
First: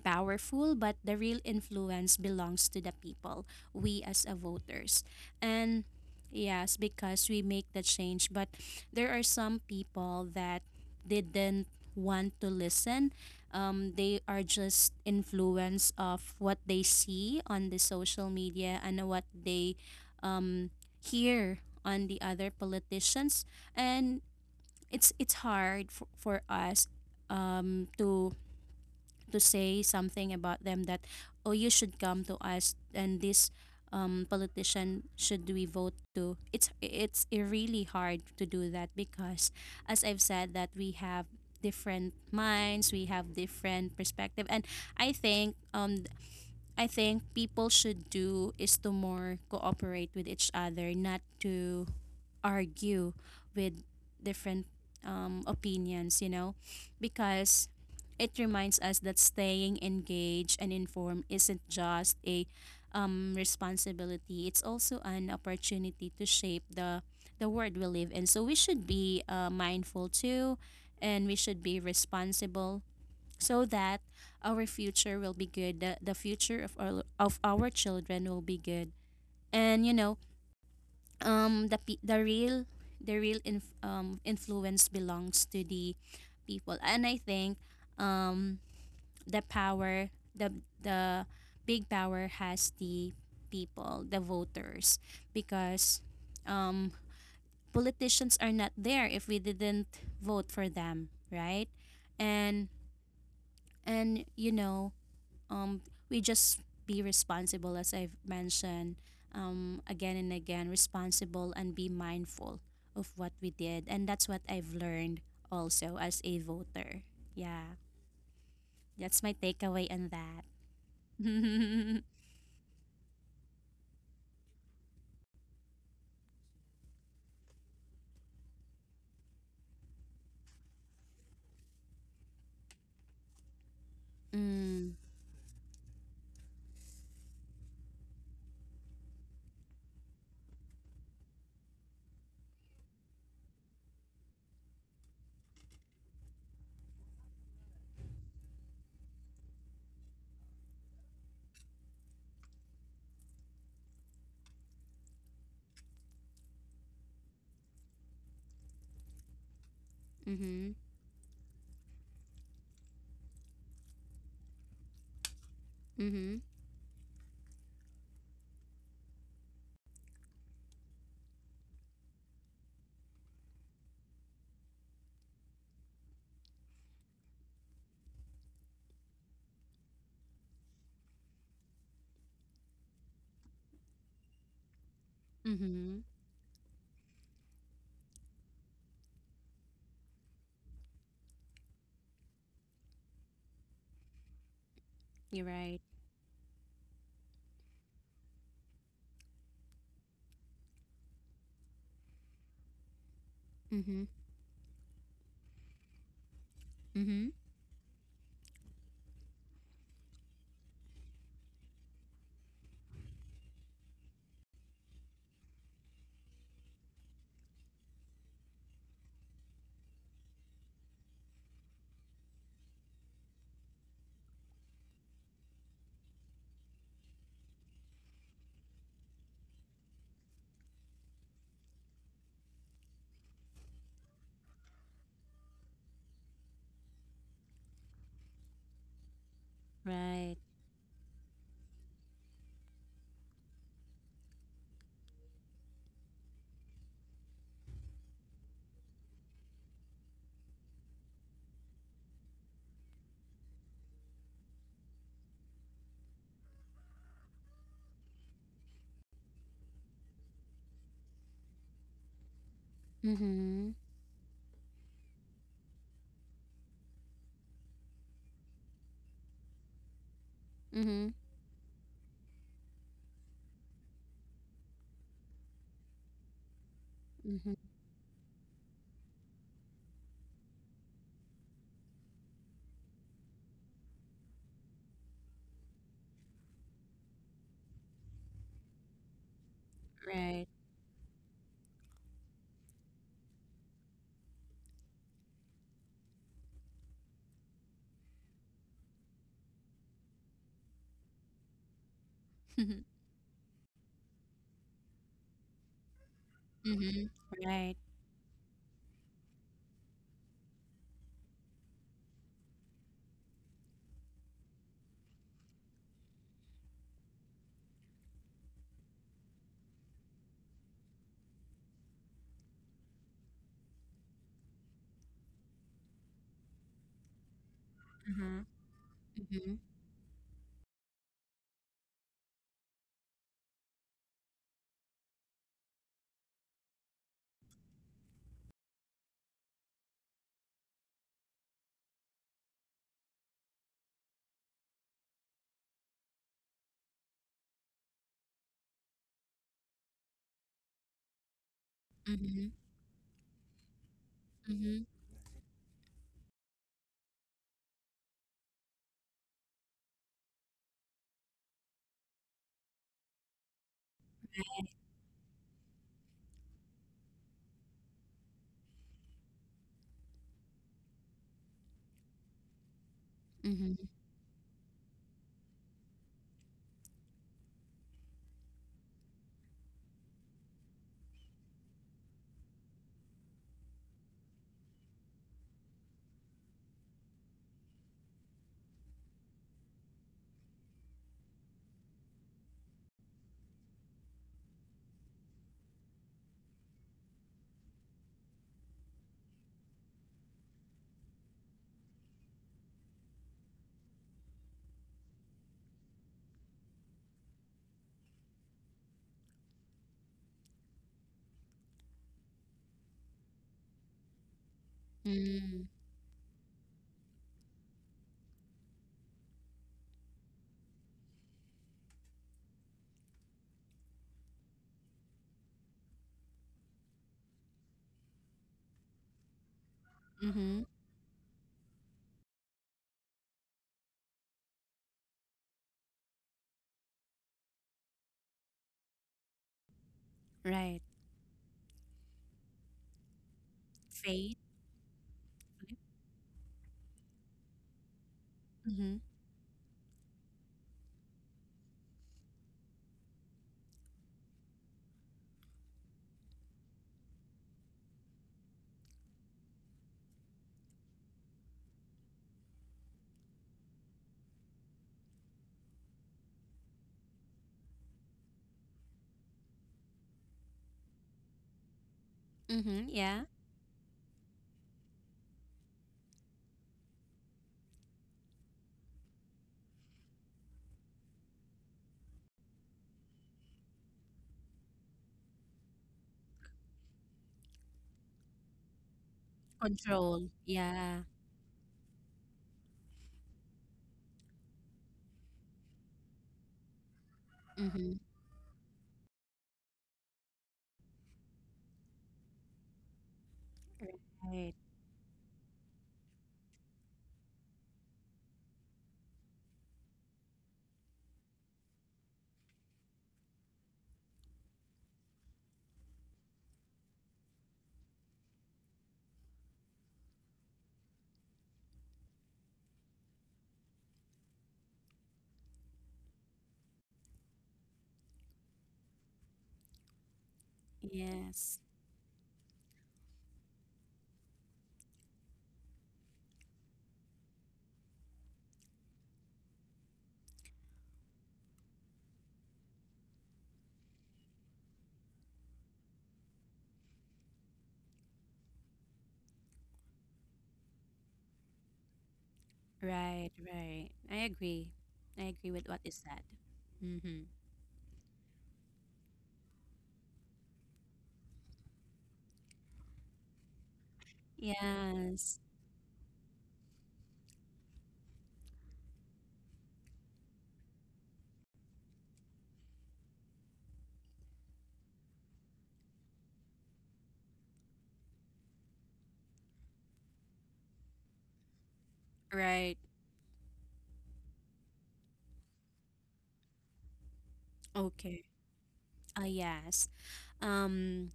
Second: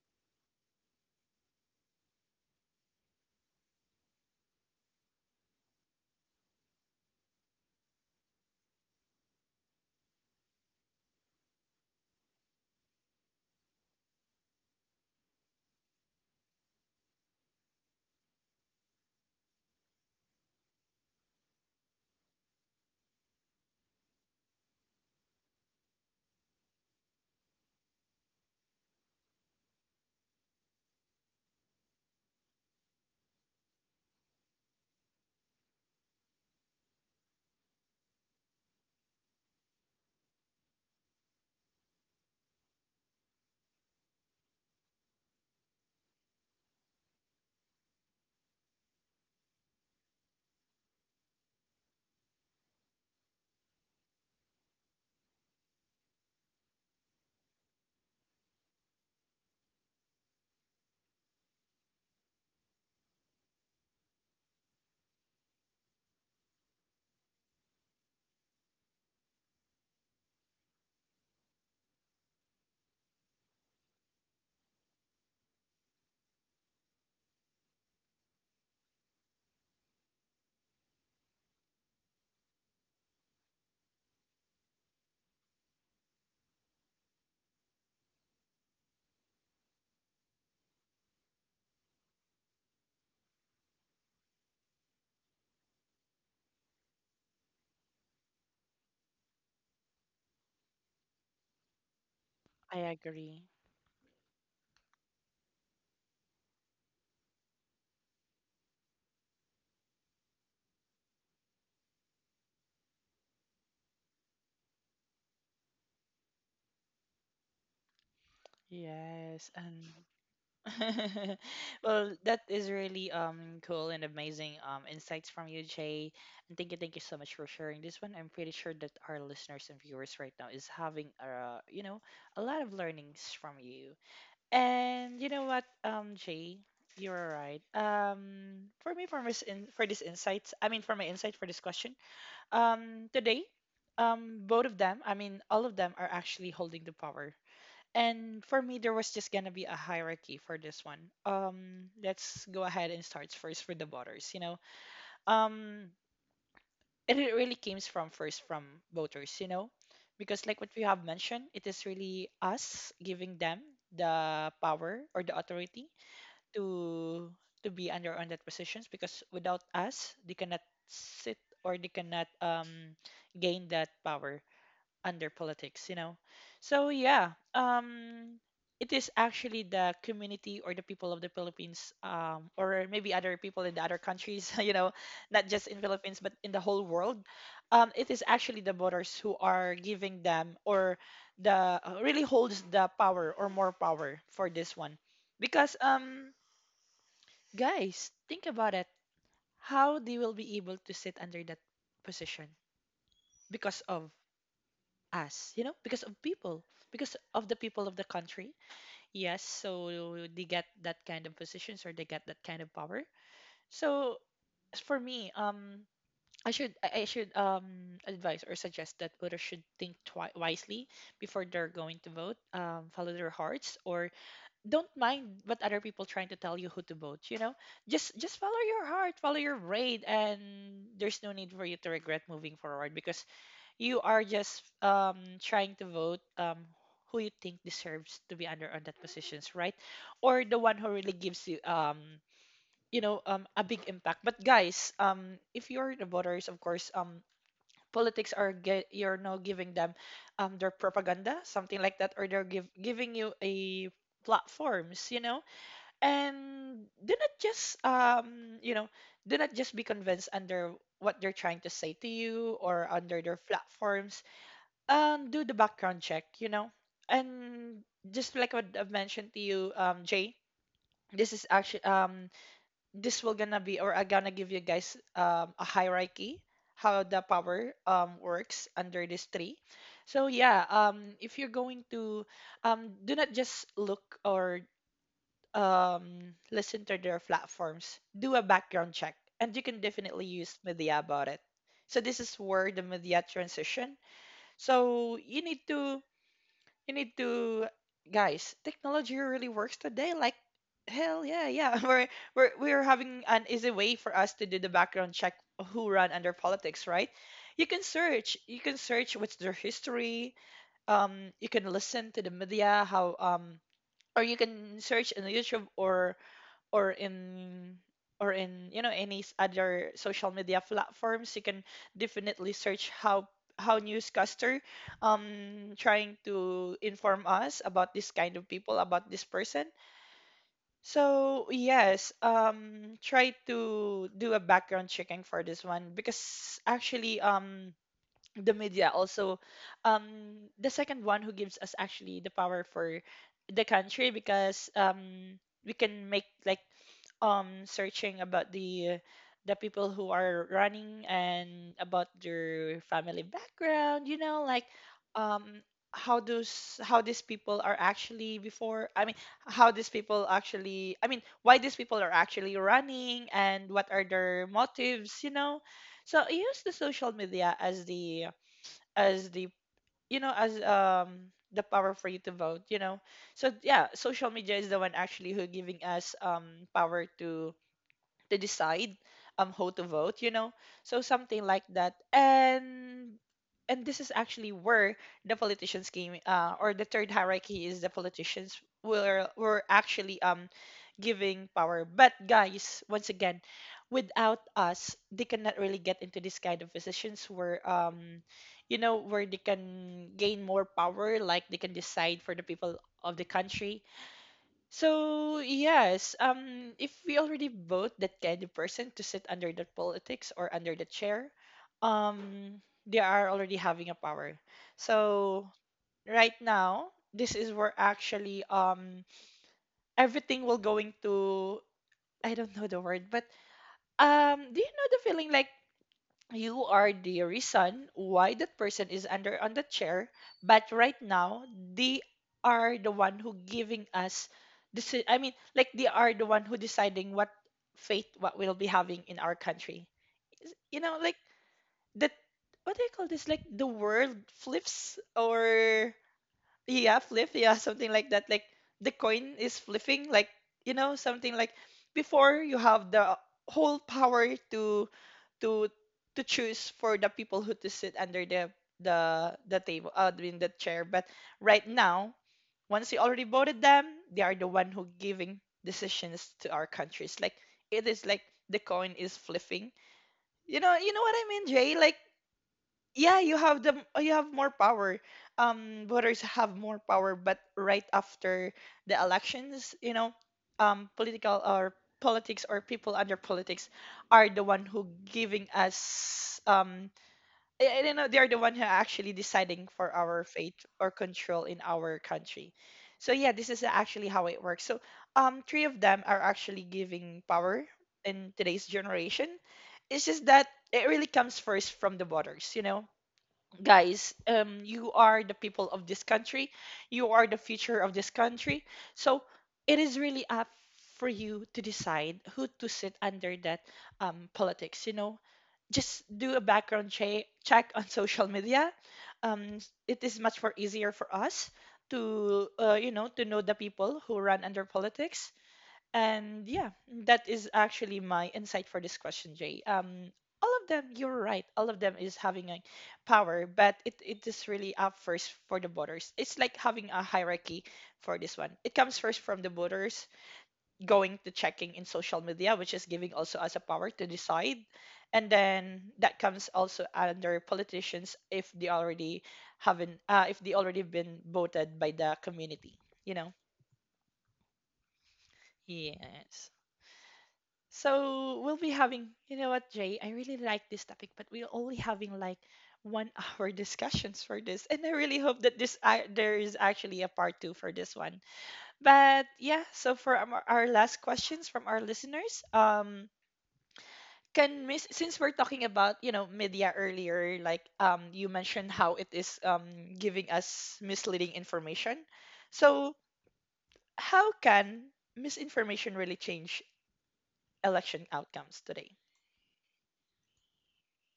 [SPEAKER 2] powerful, but the real influence belongs to the people, we as a voters. And yes, because we make the change, but there are some people that didn't want to listen. They are just influenced of what they see on the social media, and what they um, hear on the other politicians. And it's hard for us um to to say something about them that oh, you should come to us, and this politician should we vote to. It's really hard to do that because as I've said that we have different minds, we have different perspective. And I think I think people should do is to more cooperate with each other, not to argue with different opinions, because it reminds us that staying engaged and informed isn't just a responsibility, it's also an opportunity to shape the world we live in. So we should be mindful too, and we should be responsible, so that our future will be good, the future of of our children will be good. And you know, the pe- the real inf- influence belongs to the people. And I think um the power the the big power has the people, the voters, because um politicians are not there if we didn't vote for them, right? and
[SPEAKER 1] I agree.
[SPEAKER 2] and you know, um, we just be responsible, as I've mentioned again and again, responsible and be mindful of what we did. And that's what I've learned also as a voter. Yeah, that's my
[SPEAKER 1] Yes, and
[SPEAKER 2] takeaway on that. mm,
[SPEAKER 1] well, that is really cool and amazing insights from you, Jay. And thank you so much for sharing this one. I'm pretty sure that our listeners and viewers right now is having a lot of learnings from you.
[SPEAKER 2] mm-hmm,
[SPEAKER 1] And you know what, Jay, you're right. For me, for this insights, I mean, for my insight for this question. Today, both of them, I mean, all of them are actually holding the power. And for me, there was just gonna be a hierarchy for this one. Let's go ahead and start first with the voters. Um, really comes from first from voters, you know, because like what
[SPEAKER 2] mm-hmm,
[SPEAKER 1] we have mentioned, it is really us giving them the power or the authority to to be under on that positions because without us they cannot sit or they cannot gain that power under politics, you know. So yeah, it is actually the community or the people of the Philippines, or maybe other people in the other countries you know, not just in
[SPEAKER 2] mm-hmm.
[SPEAKER 1] Philippines but in the whole world. It is actually the voters who are giving them or the really holds the power or more power for this one
[SPEAKER 2] You're
[SPEAKER 1] because
[SPEAKER 2] right.
[SPEAKER 1] guys, think about it. How they will be able to sit under that position because
[SPEAKER 2] Mm-hmm,
[SPEAKER 1] of us, you know, because of people, because
[SPEAKER 2] mm-hmm.
[SPEAKER 1] of the people of the country. Yes, so they get that kind of positions or they get that kind of power. So for me, I should advise or suggest that voters should think wisely before they're going to vote. Follow their hearts, or don't mind what other people trying to tell you who to vote, you know. Just follow your heart, follow your brain, and there's no need for you to regret moving forward because you are just trying to vote who you think deserves to be under on that positions, right? Or
[SPEAKER 2] Right.
[SPEAKER 1] the one who really gives you you know a big impact. But guys, if you're the voters, of course, politics are get you're now giving them their propaganda, something like that, or they're giving you a platforms, you know. And do not just do not just be convinced under what they're trying to say to you or under their
[SPEAKER 2] Mm-hmm,
[SPEAKER 1] platforms. Do the background check, you know. And just like what I've mentioned to you, jay,
[SPEAKER 2] mm-hmm,
[SPEAKER 1] this is actually, this will gonna be, or I gonna give you guys a hierarchy how the
[SPEAKER 2] mm-hmm.
[SPEAKER 1] power works under these three. So yeah, if you're going to do not just look or listen to their platforms, do a background check, and you can definitely
[SPEAKER 2] Right.
[SPEAKER 1] use media about it. So this is where the media transition. So you need to guys, technology really works today. Like hell yeah, yeah. We're having an easy way for us to do the background check of who run under politics, right?
[SPEAKER 2] mm-hmm,
[SPEAKER 1] You
[SPEAKER 2] right.
[SPEAKER 1] can search. You can search what's their history. You can listen to the media how or you can search on YouTube or in or in, you know, any other social media platforms. You can definitely search how newscaster trying to inform us about this kind
[SPEAKER 2] Uh-huh.
[SPEAKER 1] of people, about this
[SPEAKER 2] Mm-hmm,
[SPEAKER 1] person. So yes, try to do a background checking for this one because actually, the media also, um the second one who gives us actually the power for the country because we can make like searching about the people who are running and about
[SPEAKER 2] mm-hmm,
[SPEAKER 1] their family background, you know, like
[SPEAKER 2] mm-hmm,
[SPEAKER 1] um how these people are actually before, I mean, how these people actually, I mean, why these people are actually running and what are their motives, you know. So I use the social media as the as the you know, as the power for you to vote, you know. So yeah, social media is the one actually who giving us power to decide how to vote, you know. So something like that. And this is actually where the politicians came, or the third hierarchy is the politicians were actually giving power. But guys, once again, without us they cannot really get into this kind of positions where where they can gain more power, like they can decide for the people of the country. So yes, if we already vote that kind of person to sit under the politics or under the chair, they are already having a power. So
[SPEAKER 2] mm-hmm.
[SPEAKER 1] right now, this is where actually everything will going to, I don't know the word, but do you know the feeling like you are the reason why that person is under on the chair. But
[SPEAKER 2] Mm-hmm.
[SPEAKER 1] right now, they are the one who giving us this, I mean, like they are the one who deciding what fate, what we'll be having in our country. You
[SPEAKER 2] Right.
[SPEAKER 1] know, like that. What do you call this, like the world
[SPEAKER 2] Faith.
[SPEAKER 1] flips or yeah, flip, yeah, something like that. Like the
[SPEAKER 2] Mm-hmm.
[SPEAKER 1] coin is flipping, like, you know, something like before you have the whole power to to choose for the people who to sit under the table, I mean the chair. But right now, once you already voted them, they are the one who giving decisions to our countries. Like, it is like the coin is flipping. You know what I mean, Jay? Like
[SPEAKER 2] Mm-hmm.
[SPEAKER 1] yeah,
[SPEAKER 2] Yeah.
[SPEAKER 1] you have more power, voters have more power, but right after the elections, you know, political or politics or people under politics are the one who giving us I don't know, they're the one who are actually deciding for our
[SPEAKER 2] Control.
[SPEAKER 1] fate or
[SPEAKER 2] Yeah.
[SPEAKER 1] control in our country. So yeah, this is actually how it works. So three of them are actually giving power
[SPEAKER 2] Mm-hmm.
[SPEAKER 1] in today's generation. It's just that it really comes first from the voters, you know. Guys,
[SPEAKER 2] Right.
[SPEAKER 1] you are the people of this country, you are the future of this country. So it is really up for you to decide who to sit under that politics, you know. Just do a background check on social media. um, it is much more easier for us to you know, to know the people who run under politics. And yeah, that is actually my insight for this question, Jay. All of them, you're right.
[SPEAKER 2] Yes.
[SPEAKER 1] All of them is having a power, but it is really up first for the voters. It's like having a hierarchy for this one. It comes first from the voters, going to checking in social media, which is giving also us a power to decide. And then that comes also under politicians if they already haven't, if they already been voted by the community, you know?
[SPEAKER 2] Right. Right. I agree. I agree with what you said.
[SPEAKER 1] Yes.
[SPEAKER 2] Mm-hmm.
[SPEAKER 1] So we'll be having, you know what, Jay, I really like this topic, but we're only having like one hour discussions for this. And I really
[SPEAKER 2] Yes.
[SPEAKER 1] hope that this I there is actually a part two for this one. But yeah, so for our last questions from our listeners, can miss since we're talking about, you know, media earlier, like, you mentioned how it is giving us misleading information.
[SPEAKER 2] Right.
[SPEAKER 1] So how can misinformation really change election
[SPEAKER 2] Okay.
[SPEAKER 1] outcomes today?
[SPEAKER 2] Ah, yes. Um,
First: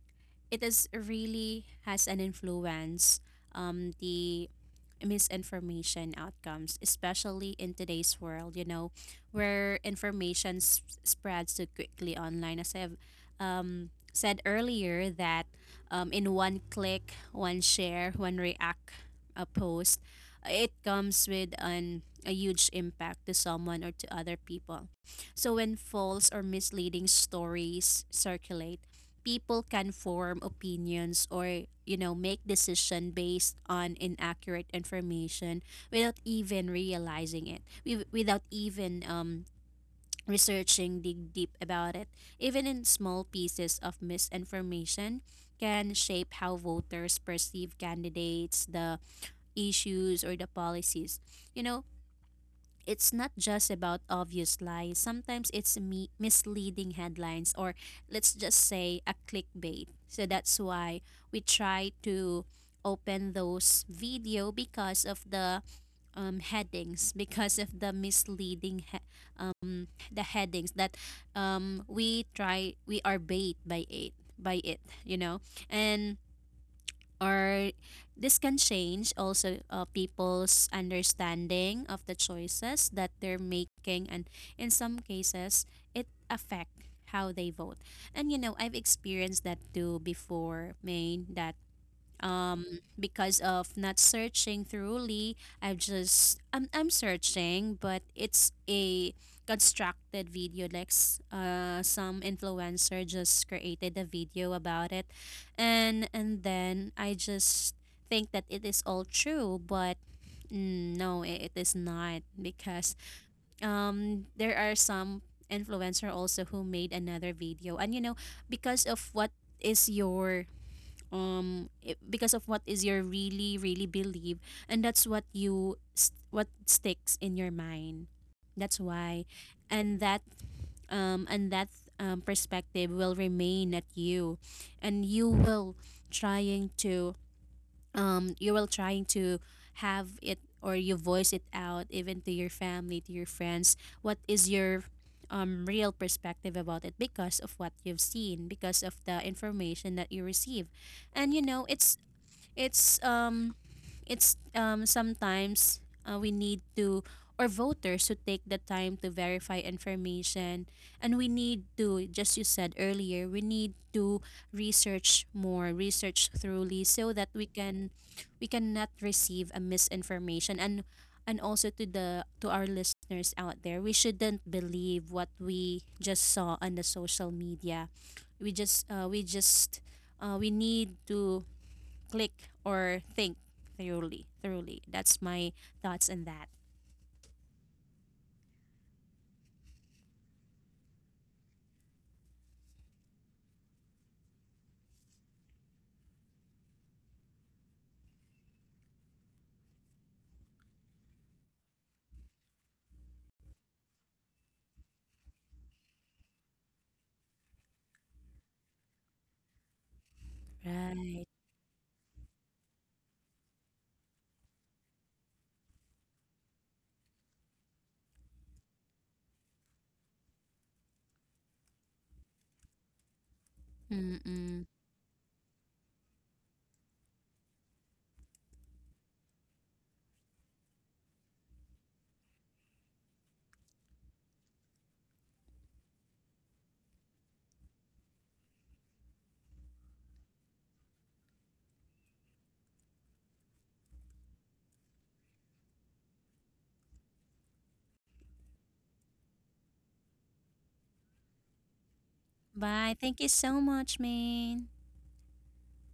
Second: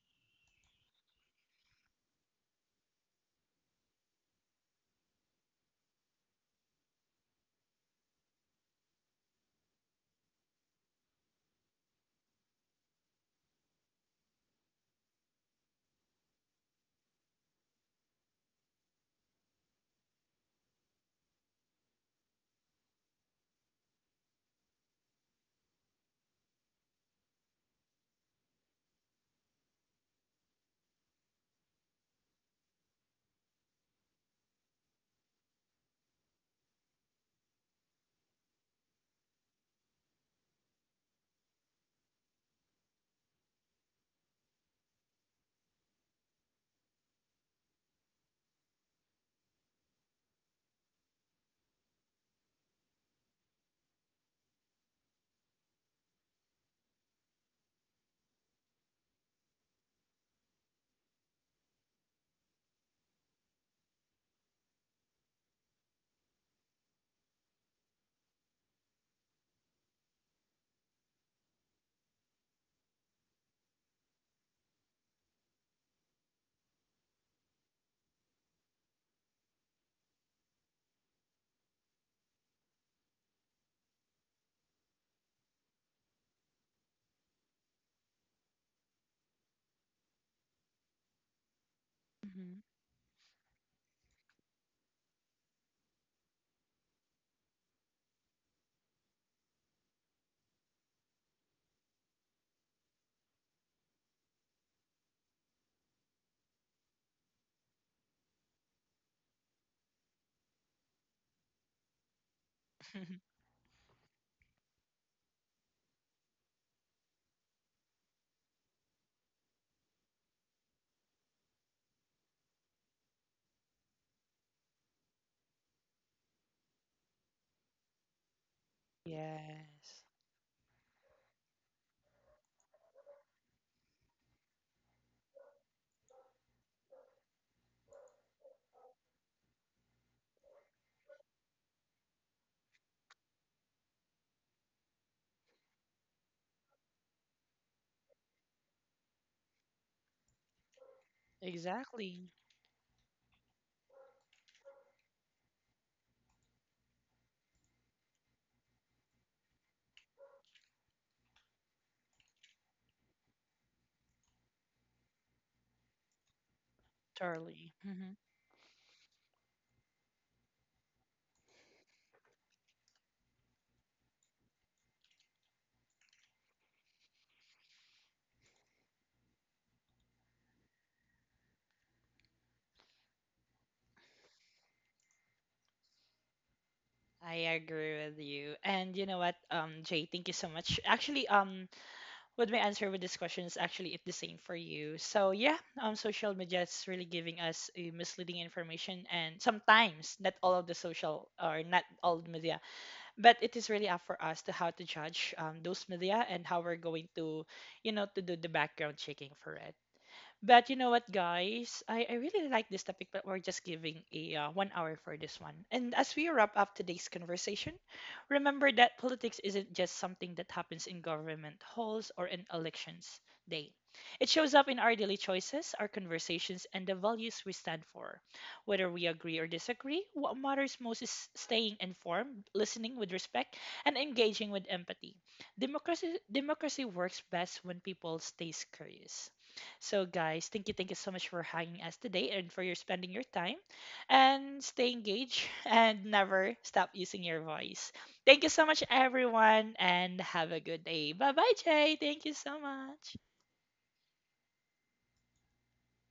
[SPEAKER 2] it is really has an influence. The misinformation outcomes, especially in today's world, you know, where information spreads so quickly online. As I've said earlier, that in one click, one share, one react a post, it comes with a huge impact to someone or to other people. So when false or misleading stories circulate, people can form opinions or you know make decision based on inaccurate information, without even realizing it, without even researching, dig deep about it. Even in small pieces of misinformation can shape how voters perceive candidates, the issues, or the policies, you know. It's not just about obvious lies. Sometimes it's misleading headlines, or let's just say a clickbait. So that's why we try to open those video, because of the headings, because of the headings that we are bait by it, you know. And or this can change also people's understanding of the choices that they're making, and in some cases it affect how they vote. And you know, I've experienced that too before, main that
[SPEAKER 1] Mhm.
[SPEAKER 2] because of not searching thoroughly, I'm searching, but it's a constructed video, like some influencer just created a video about it, and then I just think that it is all true. But mm, no, it is not, because there are some influencer also who made another video. And you know, because of what is your I- because of what is your really really believe, and that's what what sticks in your mind, that's why. And
[SPEAKER 1] Yes,
[SPEAKER 2] that and that perspective will remain at you, and you will trying to you will trying to have it, or you voice it out even to your family, to your friends, what is your real perspective about it, because of what you've seen, because of the information that you receive. And you know,
[SPEAKER 1] exactly.
[SPEAKER 2] it's um it's sometimes we need to, or voters, to take the time to verify information. And we need to, just you said earlier, we need to research more, research thoroughly, so that we
[SPEAKER 1] Charlie.
[SPEAKER 2] can
[SPEAKER 1] Mhm.
[SPEAKER 2] we cannot receive a misinformation. And also to the to our listeners out there, we shouldn't believe what we just saw on the social media. We just we need to click or think thoroughly. That's my thoughts on that.
[SPEAKER 1] I agree with you. And you know what, Jay, thank you so much. Actually, what my answer with this question is actually it's the same for you. So yeah, social media is really giving us misleading information, and sometimes not all of the social or not all media, but it is really up for us to how to judge those media and how we're going to, you know, to do the background checking for it. But you know
[SPEAKER 2] Right.
[SPEAKER 1] what, guys? I really like this topic, but we're just giving a 1 hour for this one. And as we wrap up today's conversation, remember that politics isn't just something that happens in government halls or in elections day. It shows
[SPEAKER 2] Mm-mm.
[SPEAKER 1] up in our daily choices, our conversations, and the values we stand for. Whether we agree or disagree, what matters most is staying informed, listening with respect, and engaging with empathy. Democracy works best when people stays curious. So, guys, thank you so much for hanging us today and for your spending your time. And stay engaged and never stop using your voice. Thank you so much, everyone, and have a good day. Bye bye, Jay. Thank you so
[SPEAKER 2] Bye,
[SPEAKER 1] much.
[SPEAKER 2] thank you so much, man.